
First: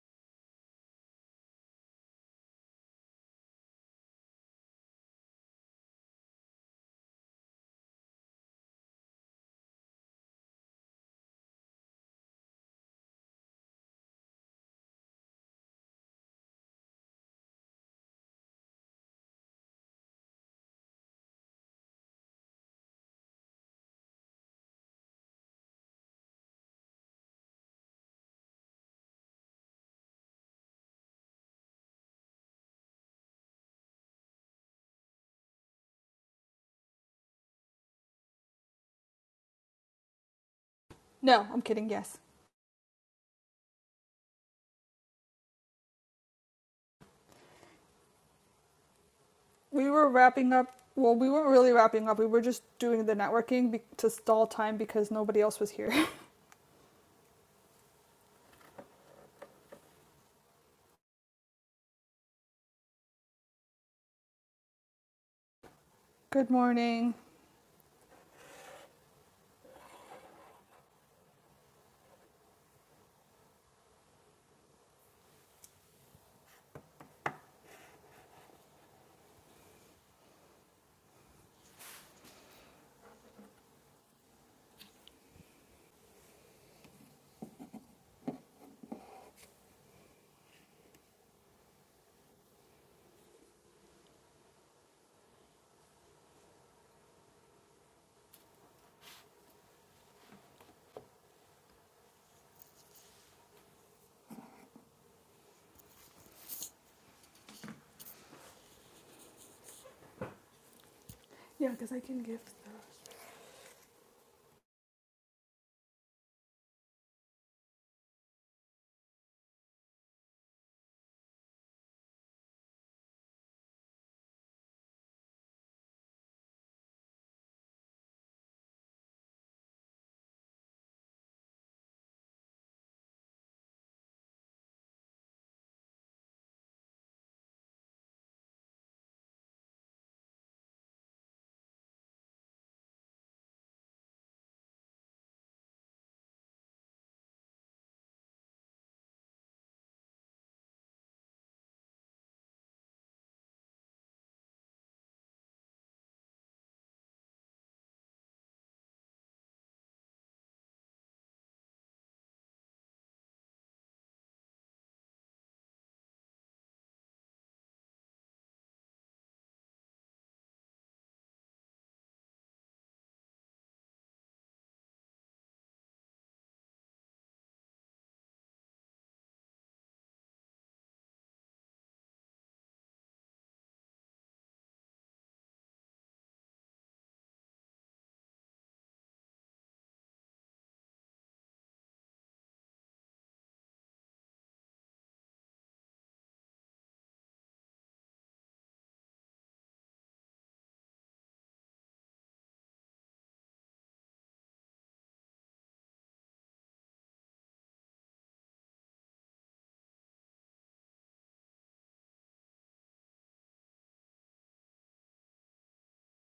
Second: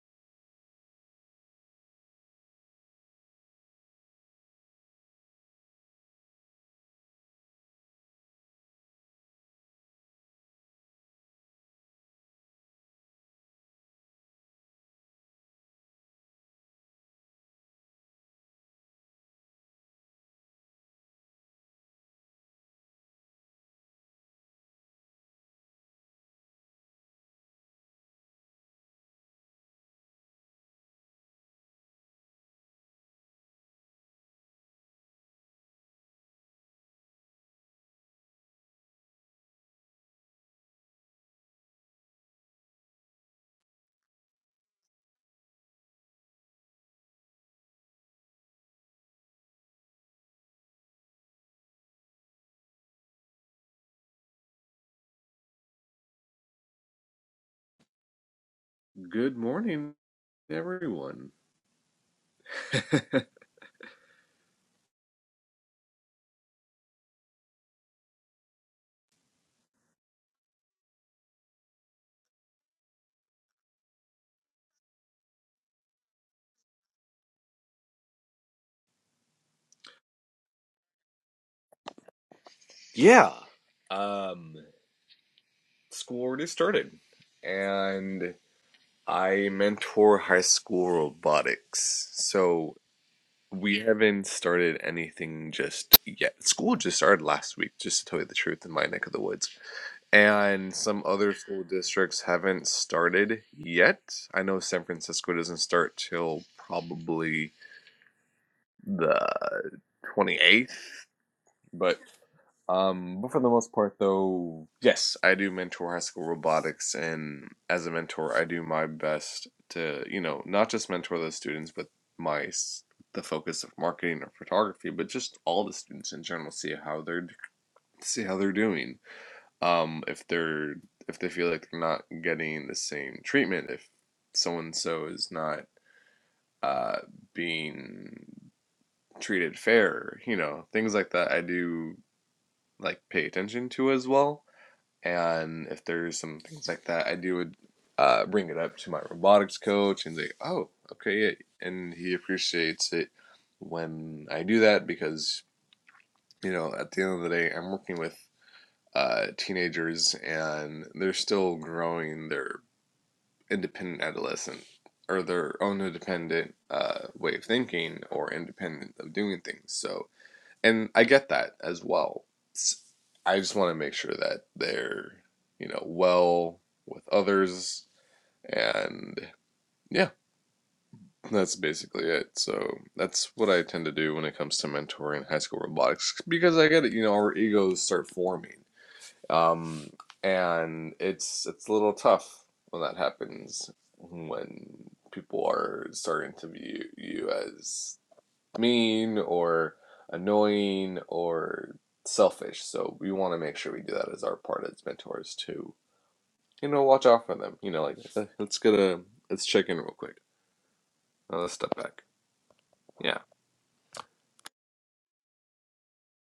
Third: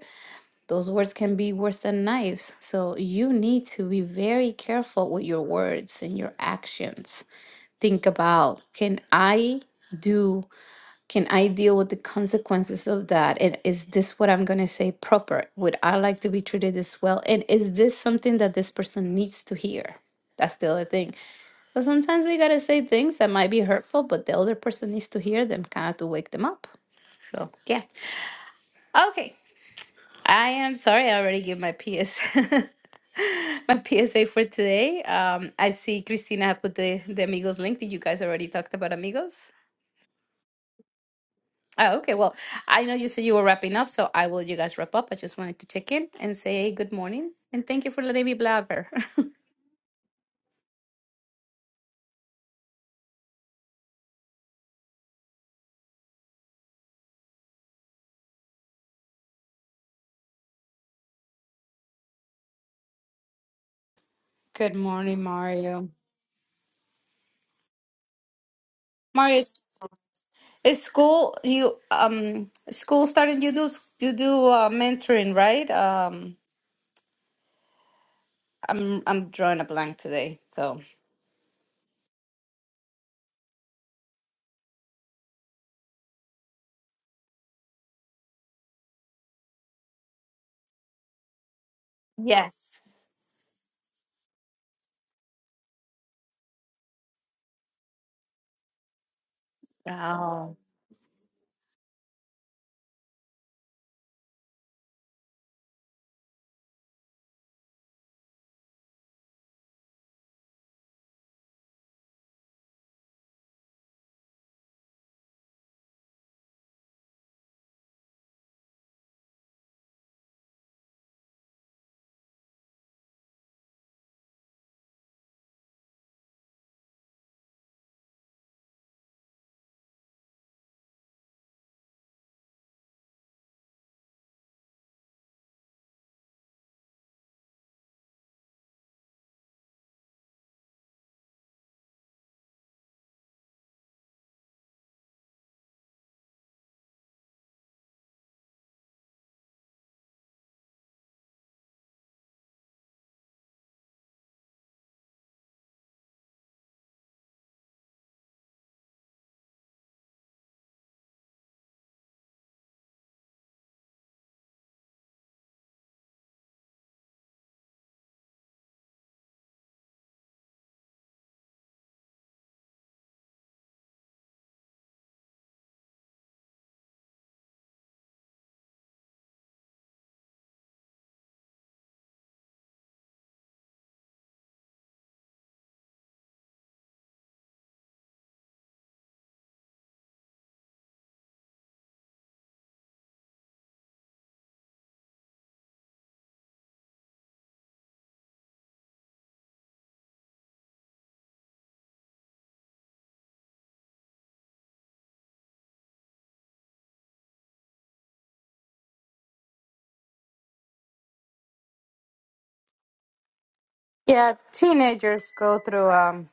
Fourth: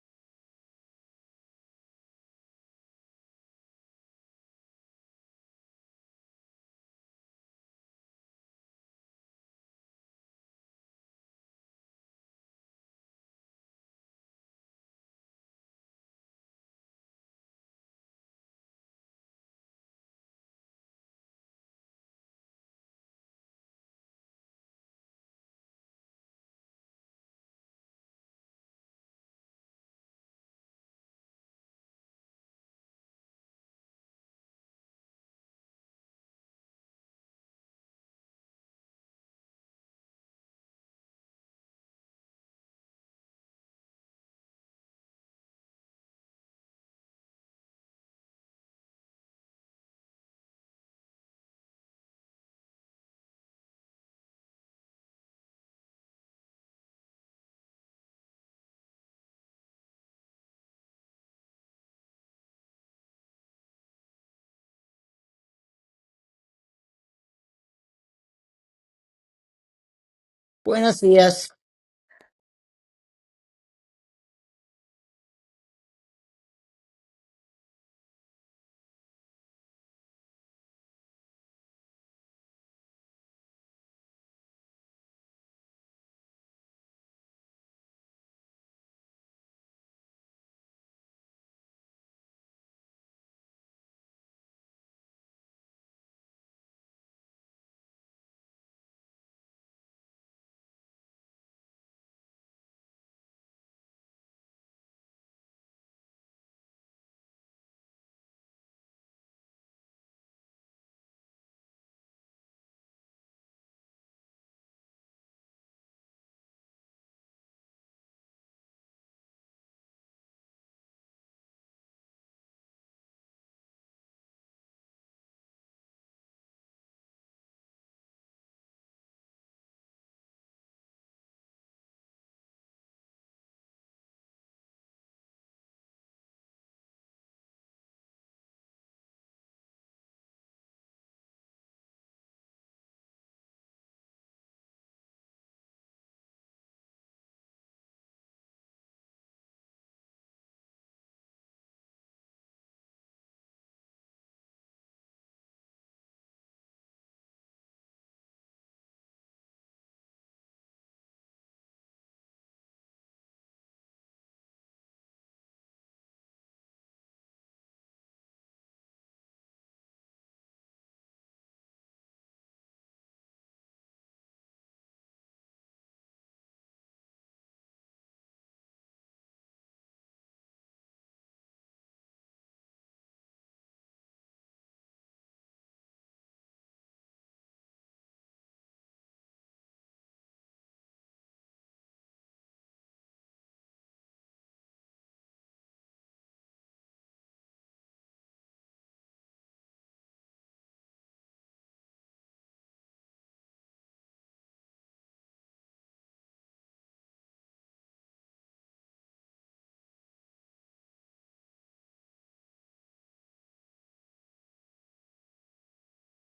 those words can be worse than knives. So you need to be very careful with your words and your actions. Think about can I do can I deal with the consequences of that? And is this what I'm going to say proper? Would I like to be treated this well? And is this something that this person needs to hear? That's the other thing. But sometimes we got to say things that might be hurtful, but the other person needs to hear them kind of to wake them up. So, yeah. Okay. I am sorry, I already gave my PS my PSA for today. Um, I see Christina put the, the Amigos link. Did you guys already talked about Amigos? No, I'm kidding, Oh, okay. yes. Well, I know you said you were wrapping up, so I will let you guys wrap up. I just wanted to check in and say hey, good morning and thank you for letting me blabber. We were wrapping up. Well, we weren't really wrapping up. We were just doing the networking be- to stall time because nobody else was here. Good morning, everyone. Good morning, Mario. Good morning. Mario, is is Buenos school dias. you um school starting? You do you do uh, mentoring, right? Um, I'm I'm drawing a blank today, so Yeah. Um, school already started, and I mentor high school robotics. So yes. we haven't started anything just yet. School just started last week, just to tell you the truth, in my neck of the woods. Oh. And some other school districts haven't started yet. I know San Francisco doesn't start till probably the 28th, Yeah, because I but can give Um, but for the most part, though, Yes, I do mentor high school robotics, and as a mentor, I do my best to, you know, not just mentor those students, but my the focus of marketing or photography, but just all the students in general, see how they're see how they're doing. Um, if they're if they feel like they're not getting the same treatment, if so and so is not uh being treated fair, you know, things like that. I do like pay attention to as well and if there's some things like that, I do would uh, bring it up to my robotics coach and say, "Oh, okay," yeah. and he appreciates it when I do that because you know at the end of the day, I'm working with uh, teenagers and they're still growing their independent adolescent or their own independent uh, way of thinking or independent of doing things. So and I get that as well. I just want to make sure that they're, you know, well with others, and yeah, that's basically it. So that's what I tend to do when it comes to mentoring high school robotics because I get it. You know, our egos start forming, um, and it's it's a little tough when that happens when people are starting to view you as mean or annoying or selfish. So we want to make sure we do that as our part as mentors to, you know, watch out for them. You know, like "Eh, let's get a let's check in real quick. Now let's step back. Yeah. Yeah, teenagers go through um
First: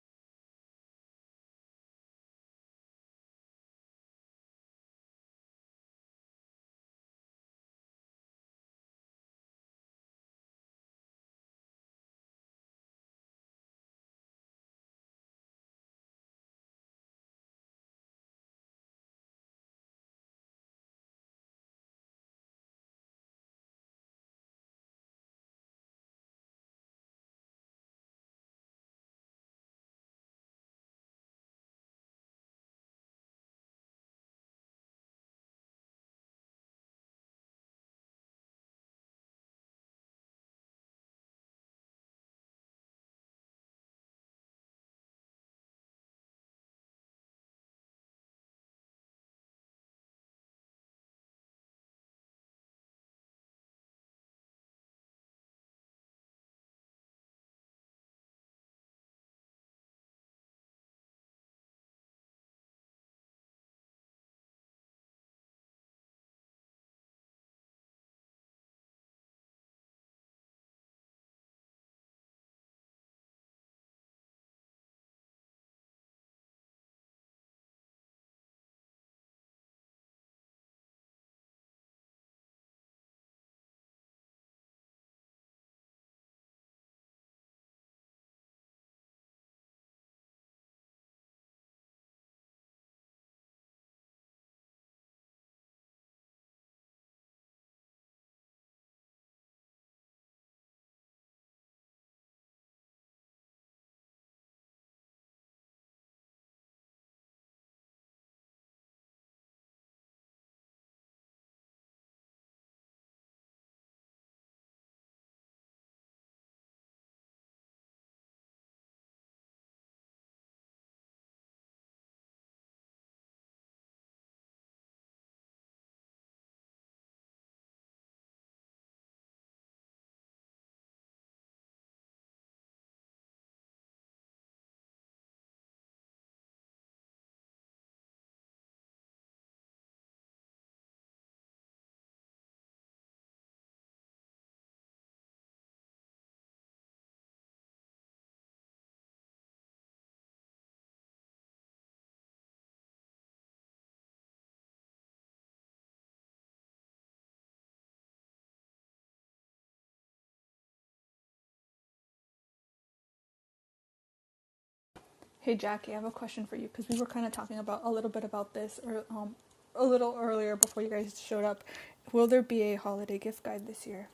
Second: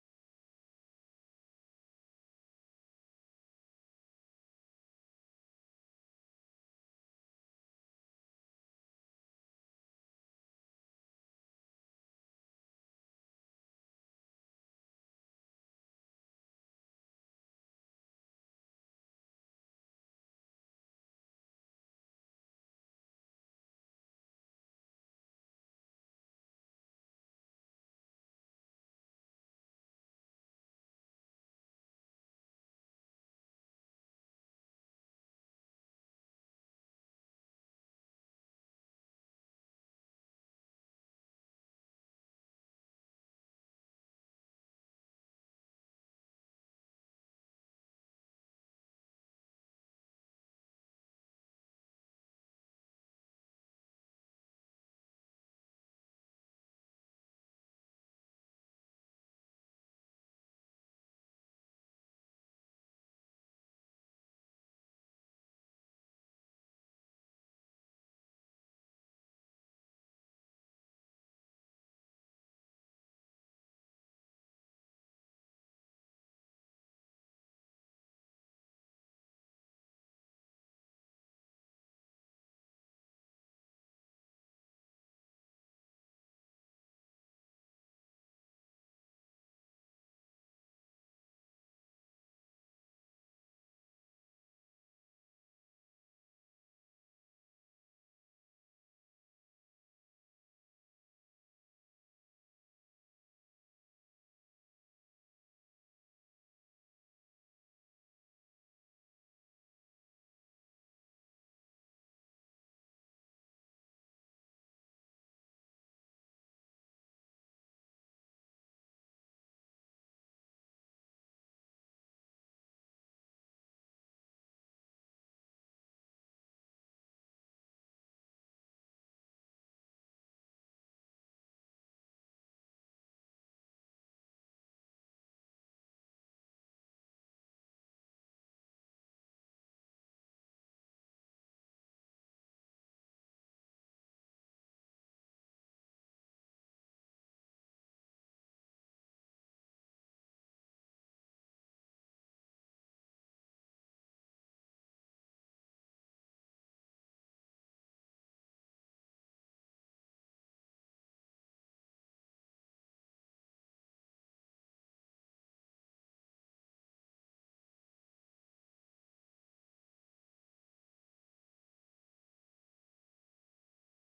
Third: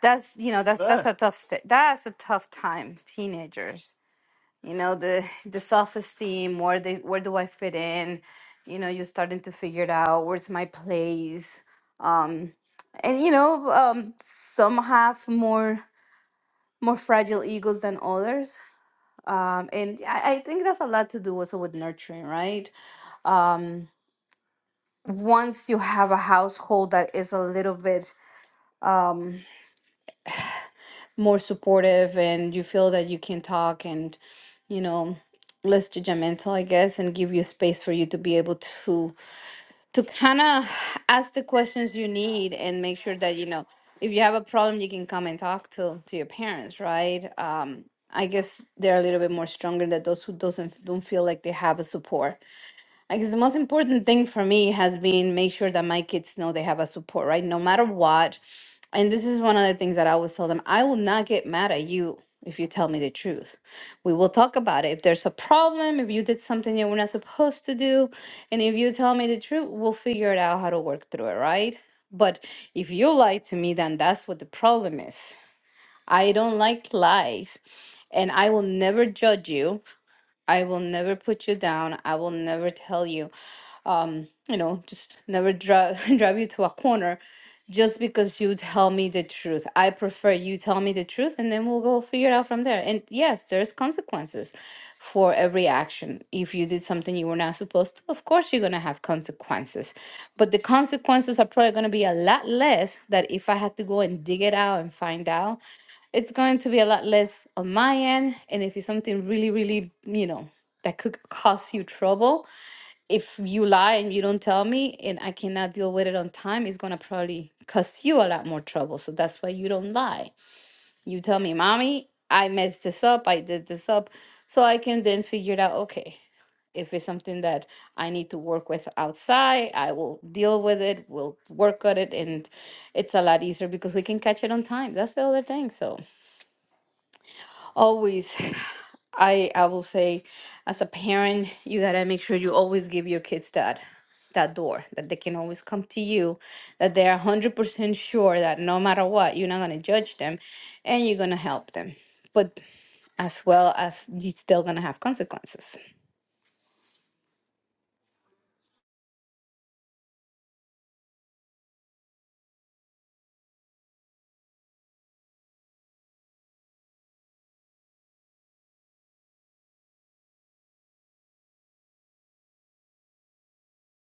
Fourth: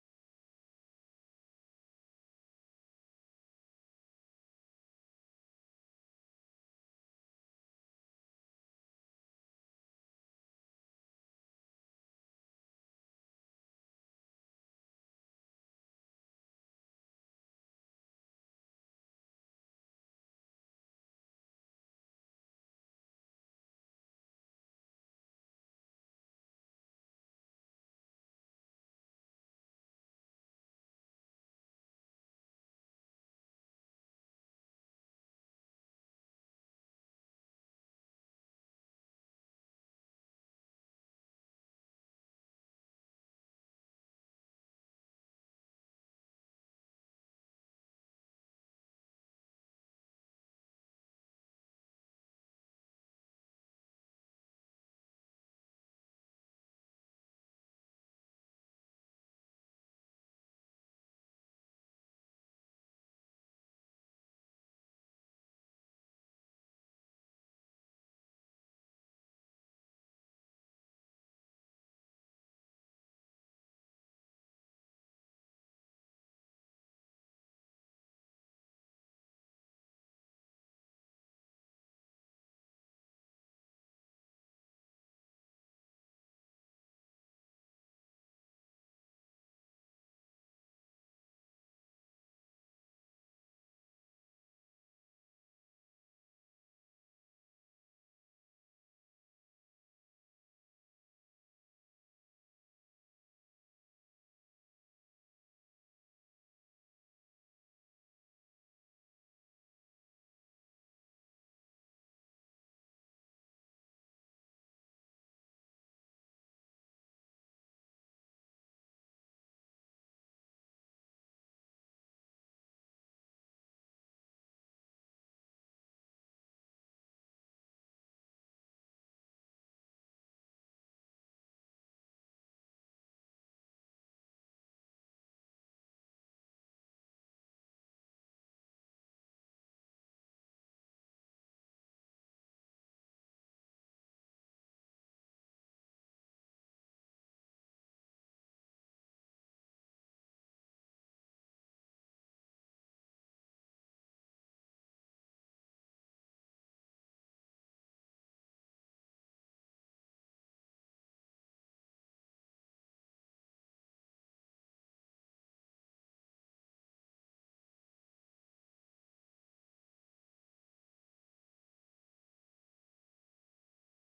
that's you know that's that's Ah, a tough st- that's a tough time teenagers you know the the self-esteem where the where do i fit in you know you're starting to figure it out where's my place um and you know um some have more more fragile egos than others um and i, I think that's a lot to do also with nurturing right um once you have a household that is a little bit um, more supportive and you feel that you can talk and you know less judgmental i guess and give you space for you to be able to to kind of ask the questions you need and make sure that you know if you have a problem you can come and talk to to your parents right um i guess they're a little bit more stronger than those who doesn't don't feel like they have a support I guess the most important thing for me has been make sure that my kids know they have a support, right? No matter what. And this is one of the things that I always tell them I will not get mad at you if you tell me the truth. We will talk about it. If there's a problem, if you did something you were not supposed to do, and if you tell me the truth, we'll figure it out how to work through it, right? But if you lie to me, then that's what the problem is. I don't like lies, and I will never judge you. I will never put you down. I will never tell you you know, just never drive drive you to a corner just because you tell me the truth. I prefer you tell me the truth and then we'll go figure it out from there. And yes, there's consequences for every action. If you did something you were not supposed to, of course you're gonna have consequences. But the consequences are probably gonna be a lot less that if I had to go and dig it out and find out, it's going to be a lot less on my end. And if it's something really, really, you know, that could cause you trouble, if you lie and you don't tell me and I cannot deal with it on time, it's gonna probably cause you a lot more trouble. So that's why you don't lie. You tell me, mommy, I messed this up, I did this up, so I can then figure it out, okay, if it's something that I need to work with outside, I will deal with it, we'll work on it, and it's a lot easier because we can catch it on time. That's the other thing. So Always, I I will say, as a parent, you gotta make sure you always give your kids that that door that they can always come to you, that they are one hundred percent sure that no matter what, you're not gonna judge them, and you're gonna help them, but as well as you're still gonna have consequences. Hey Jackie, I have a question for you because we were kind of talking about a little bit about this or um a little earlier before you guys showed up. Will there be a holiday gift guide this year?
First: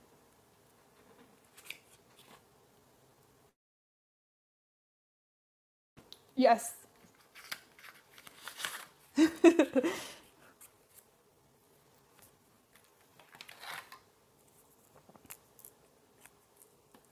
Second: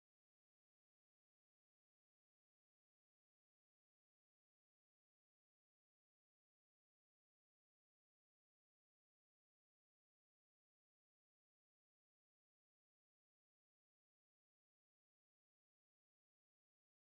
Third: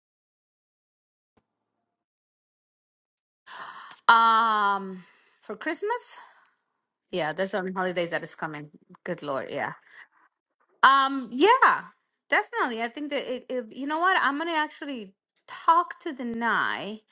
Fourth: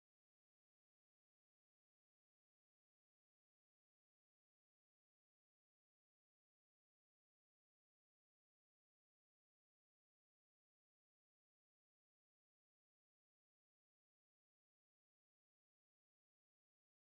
Um, for Christmas, Yes. yeah, there's only holidays that is coming. Good Lord, yeah. Um, yeah, definitely. I think that it, it, you know what? I'm gonna actually talk to the Nye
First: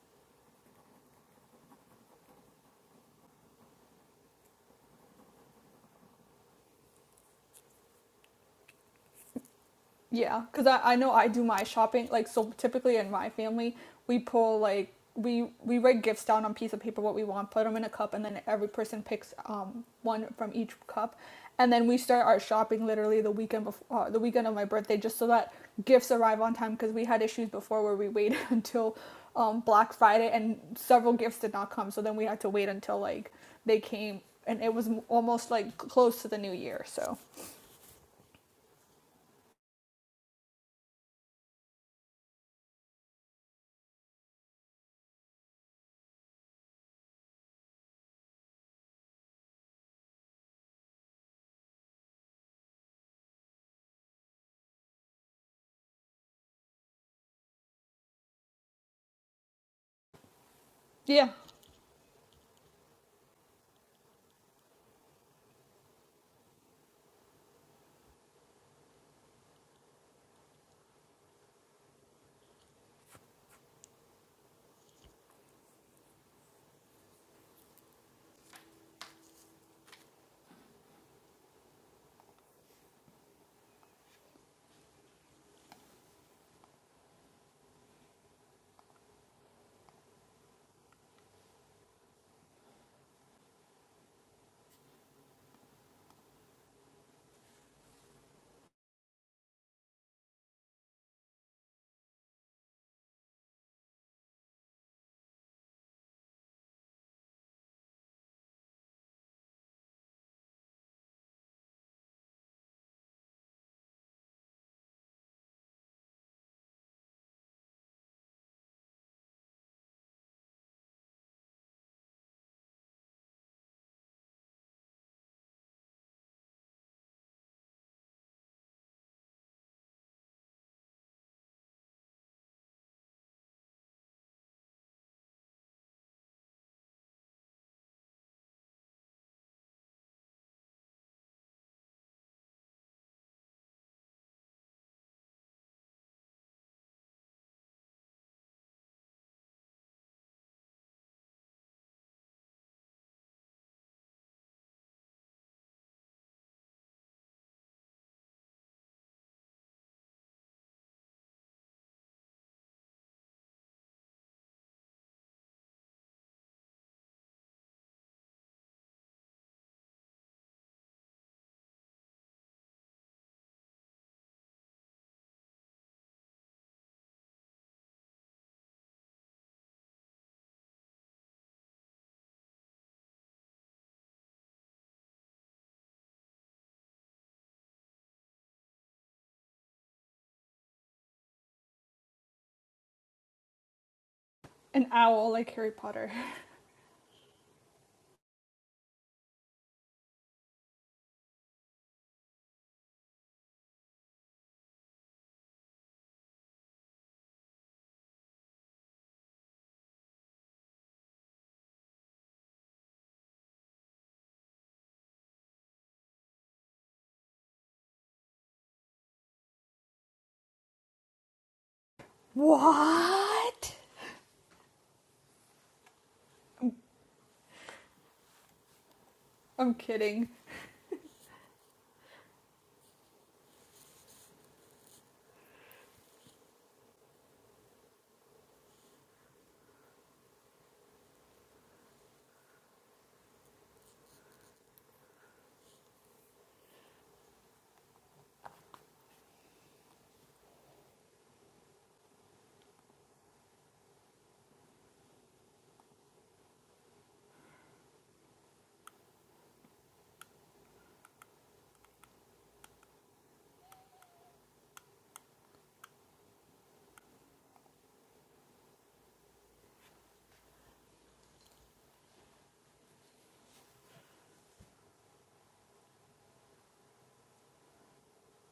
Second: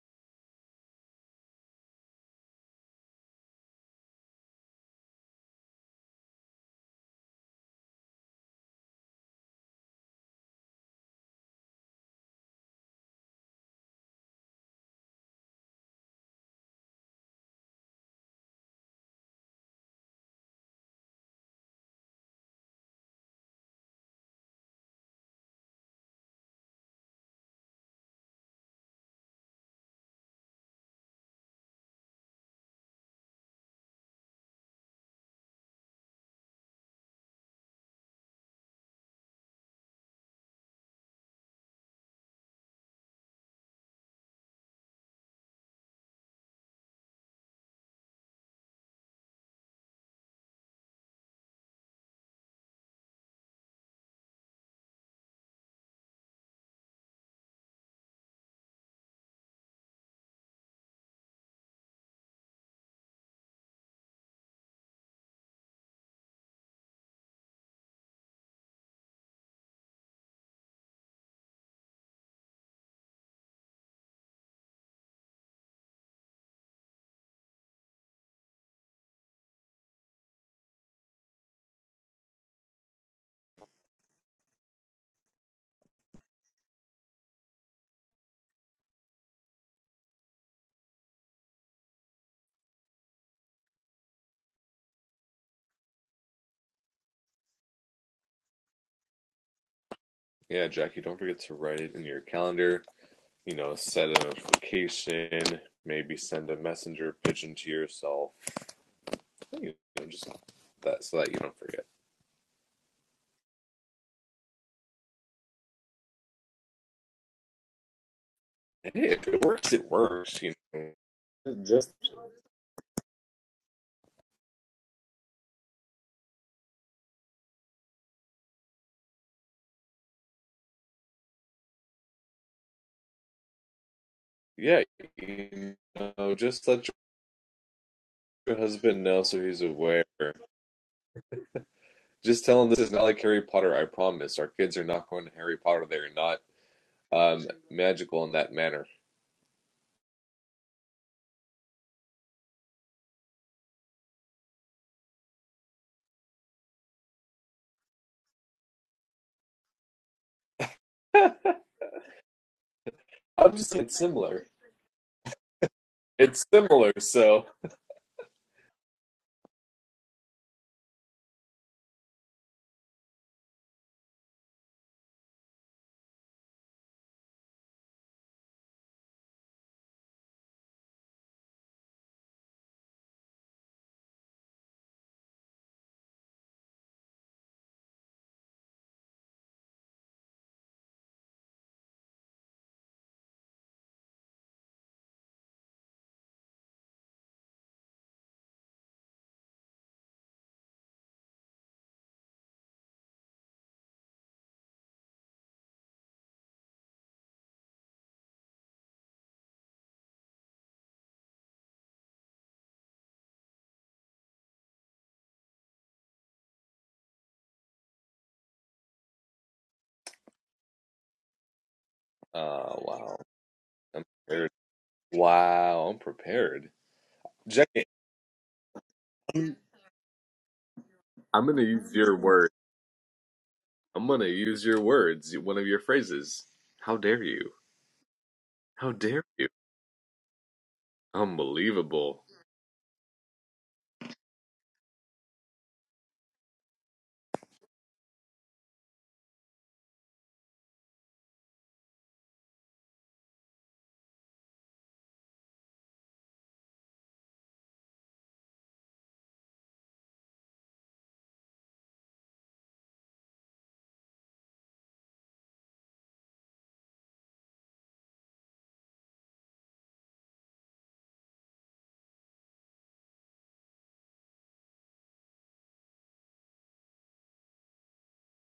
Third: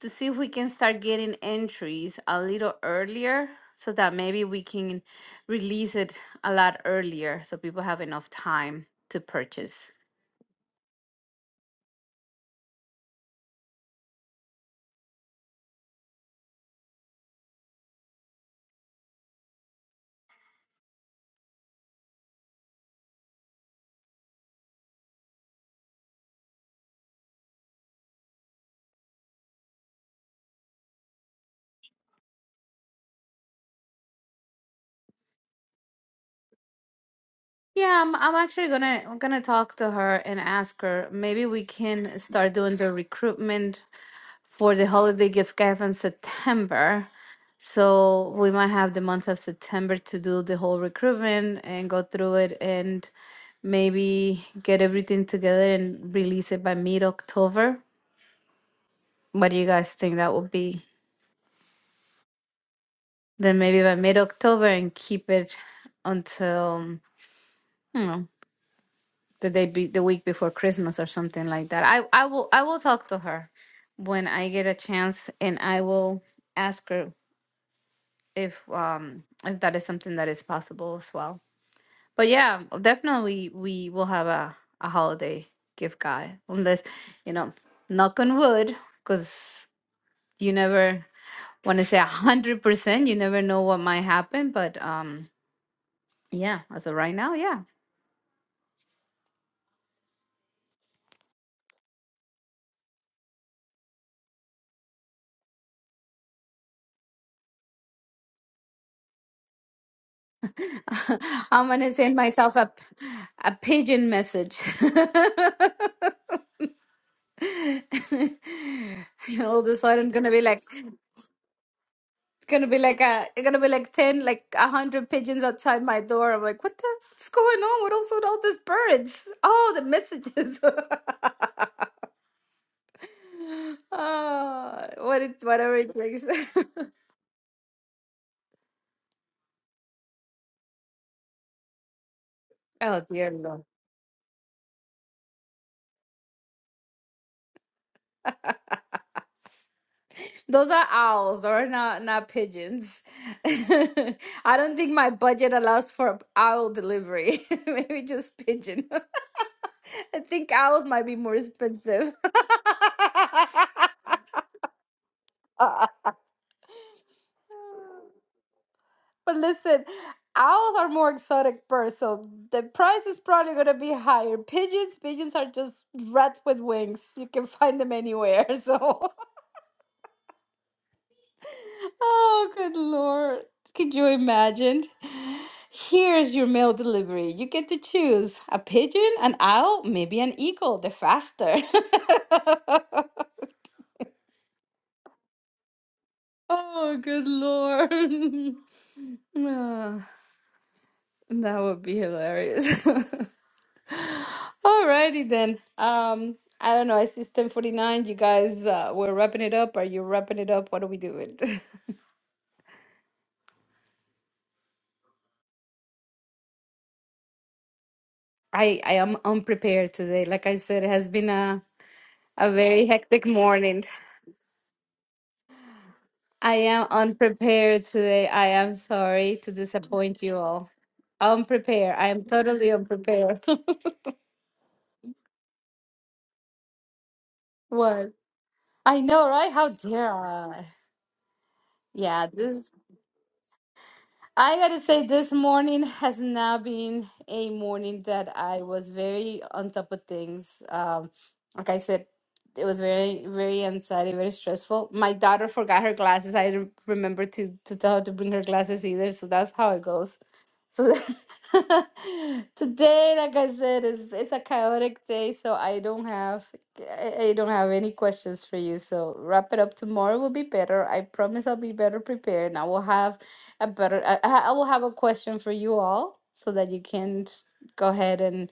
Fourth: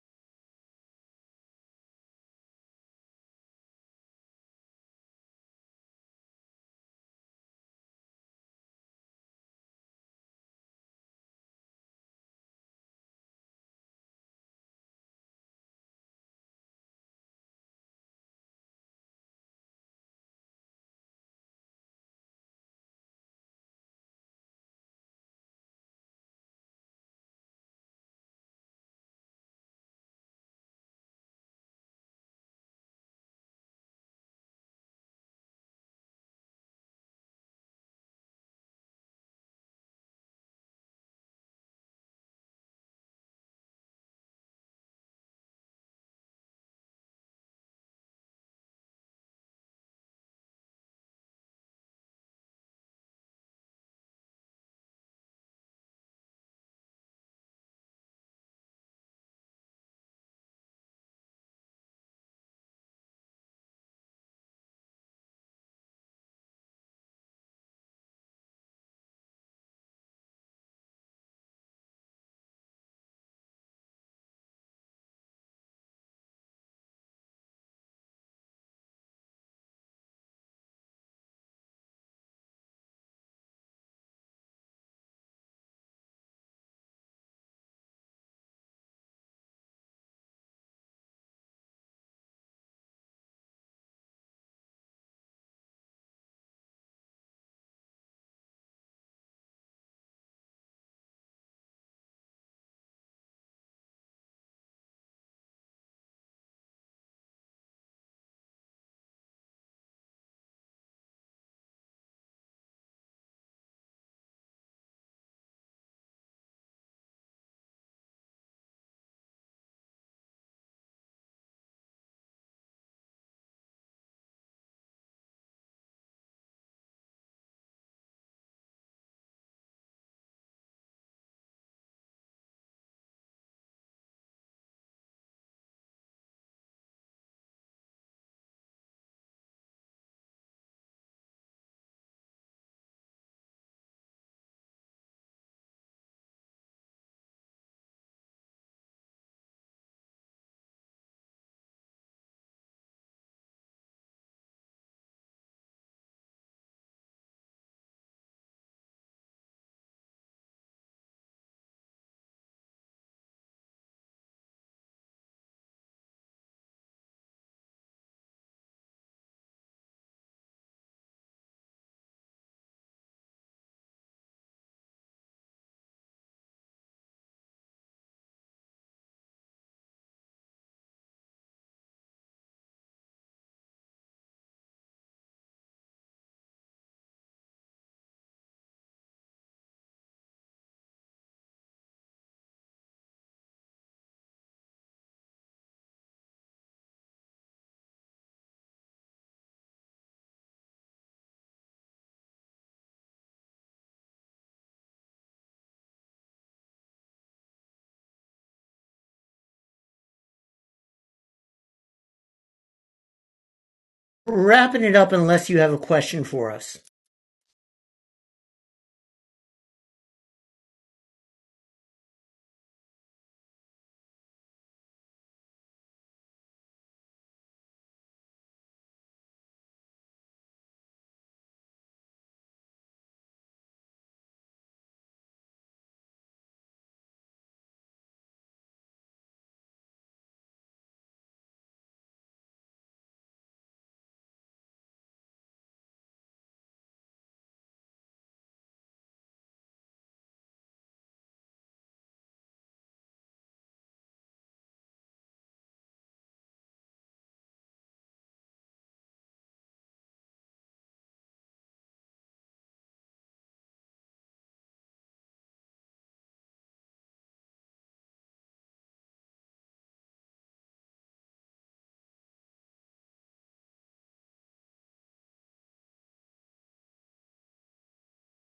to see if we can start getting entries a little earlier so that maybe we can release it a lot earlier so people have enough time to purchase. Yeah, because I, I know I do my shopping like so typically in my family we pull like we we write gifts down on a piece of paper what we want put them in a cup and then every person picks um one from each cup and then we start our shopping literally the weekend before uh, the weekend of my birthday just so that gifts arrive on time because we had issues before where we waited until um Black Friday and several gifts did not come so then we had to wait until like they came and it was m- almost like close to the new year so Yeah, I'm I'm actually gonna I'm gonna talk to her and ask her. Maybe we can start doing the recruitment for the holiday gift gave in September. So we might have the month of September to do the whole recruitment and go through it and maybe get everything together and release it by mid October. What do you guys think that would be? yeah Then maybe by mid October and keep it until you know the day be, the week before Christmas or something like that. I I will I will talk to her when I get a chance and I will ask her if um if that is something that is possible as well. But yeah, definitely we will have a a holiday gift guide unless you know knock on wood because you never want to say a hundred percent. You never know what might happen, but um. Yeah, as of right now, yeah. Yeah, Jackie, don't forget to write it in your calendar. You know, set a notification, maybe send a messenger pigeon to yourself. You know, just that so that you don't I'm forget. gonna send myself a a pigeon message. Hey, if it All of works, a it sudden, I'm gonna be works, you like, know Just gonna be like a it's gonna be like 10 like a 100 pigeons outside my door i'm like what the what's going on what else with all these birds oh the messages yeah, oh what it you whatever it takes know, just let your husband know so he's aware. Just tell him this is oh not like dear Harry lord Potter, I promise. Our kids are not going to Harry Potter. They're not um, magical in that manner. those are owls or not not pigeons i don't think my budget allows for owl delivery maybe just pigeon i think owls might be I'm more expensive just saying it's similar. It's similar, so. But listen, owls are more exotic birds, so the price is probably gonna be higher. Pigeons, pigeons are just rats with wings. You can find them anywhere. So, oh good lord, could you imagine? Here's your mail delivery. You get to choose a pigeon, an owl, maybe an eagle. The faster. an owl like Harry Potter oh good lord. Ah, that would be hilarious. Alrighty then. Um, I don't know. I see it's ten forty nine. You guys, uh, we're wrapping it up. Are you wrapping it up? What are we doing? Wrapping it up unless you have a question for us. I I am unprepared today. Like I said, it has been a a Uh, very wow. hectic What? morning. I'm prepared. Wow, I'm I prepared. am Jack, unprepared today. I am sorry to I'm I'm disappoint kidding. you all. gonna use Unprepared. I your am word. totally unprepared. I'm gonna use your words, one of your phrases. How dare you? What? How I dare know, you? right? How dare I? Unbelievable. Yeah, this. I gotta say, this morning has not been a morning that I was very on top of things. Um, like I said, it was very, very anxiety, very stressful. My daughter forgot her glasses. I didn't remember to, to tell her to bring her glasses either, so that's how it goes. So today, like I said, is it's a chaotic day, so I don't have I I don't have any questions for you. So wrap it up. Tomorrow will be better. I promise I'll be better prepared. And I will have a better I, I I will have a question for you all so that you can go ahead and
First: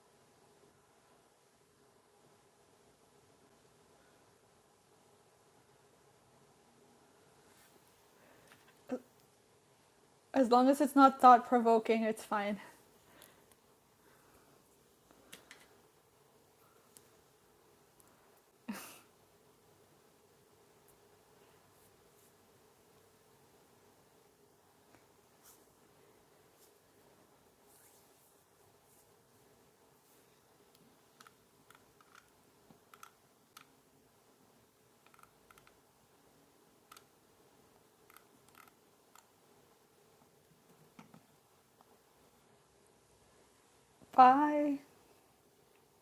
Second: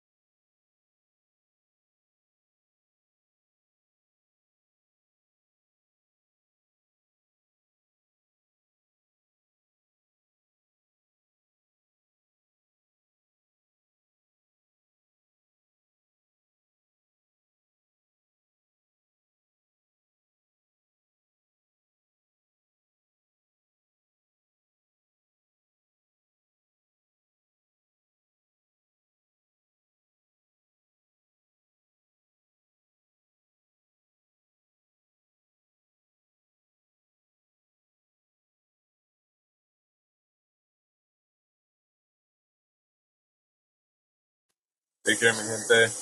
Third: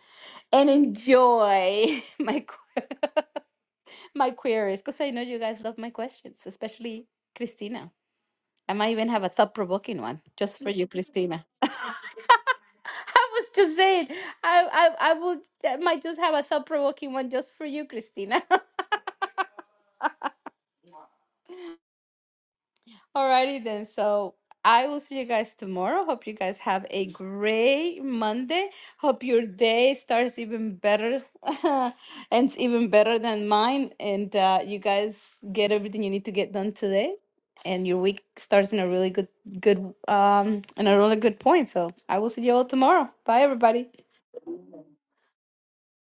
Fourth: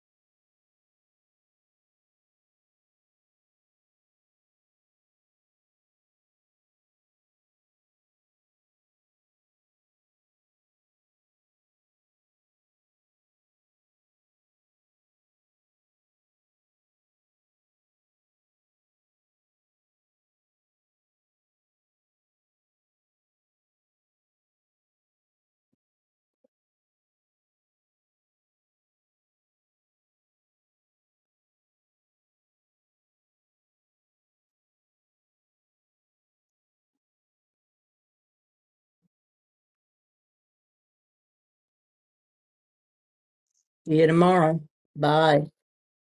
and enjoy my que- my queries because I know you guys love my questions, especially Christina. I might even have a thought provoking one As just long for as you, it's not Christina. thought provoking, it's fine. I was just saying, I, I, I would, I might just have a thought provoking one just for you, Christina. Alrighty then. So I will see you guys tomorrow. Hope you guys have a great Monday. Hope your day starts even better, and even better than mine. And uh, you guys get everything you need to get done today. And your week starts in a really good, good, um, in a really good point. So I will see you all tomorrow. Bye, everybody. See you tomorrow. Bye. Take care, mi Bye. gente.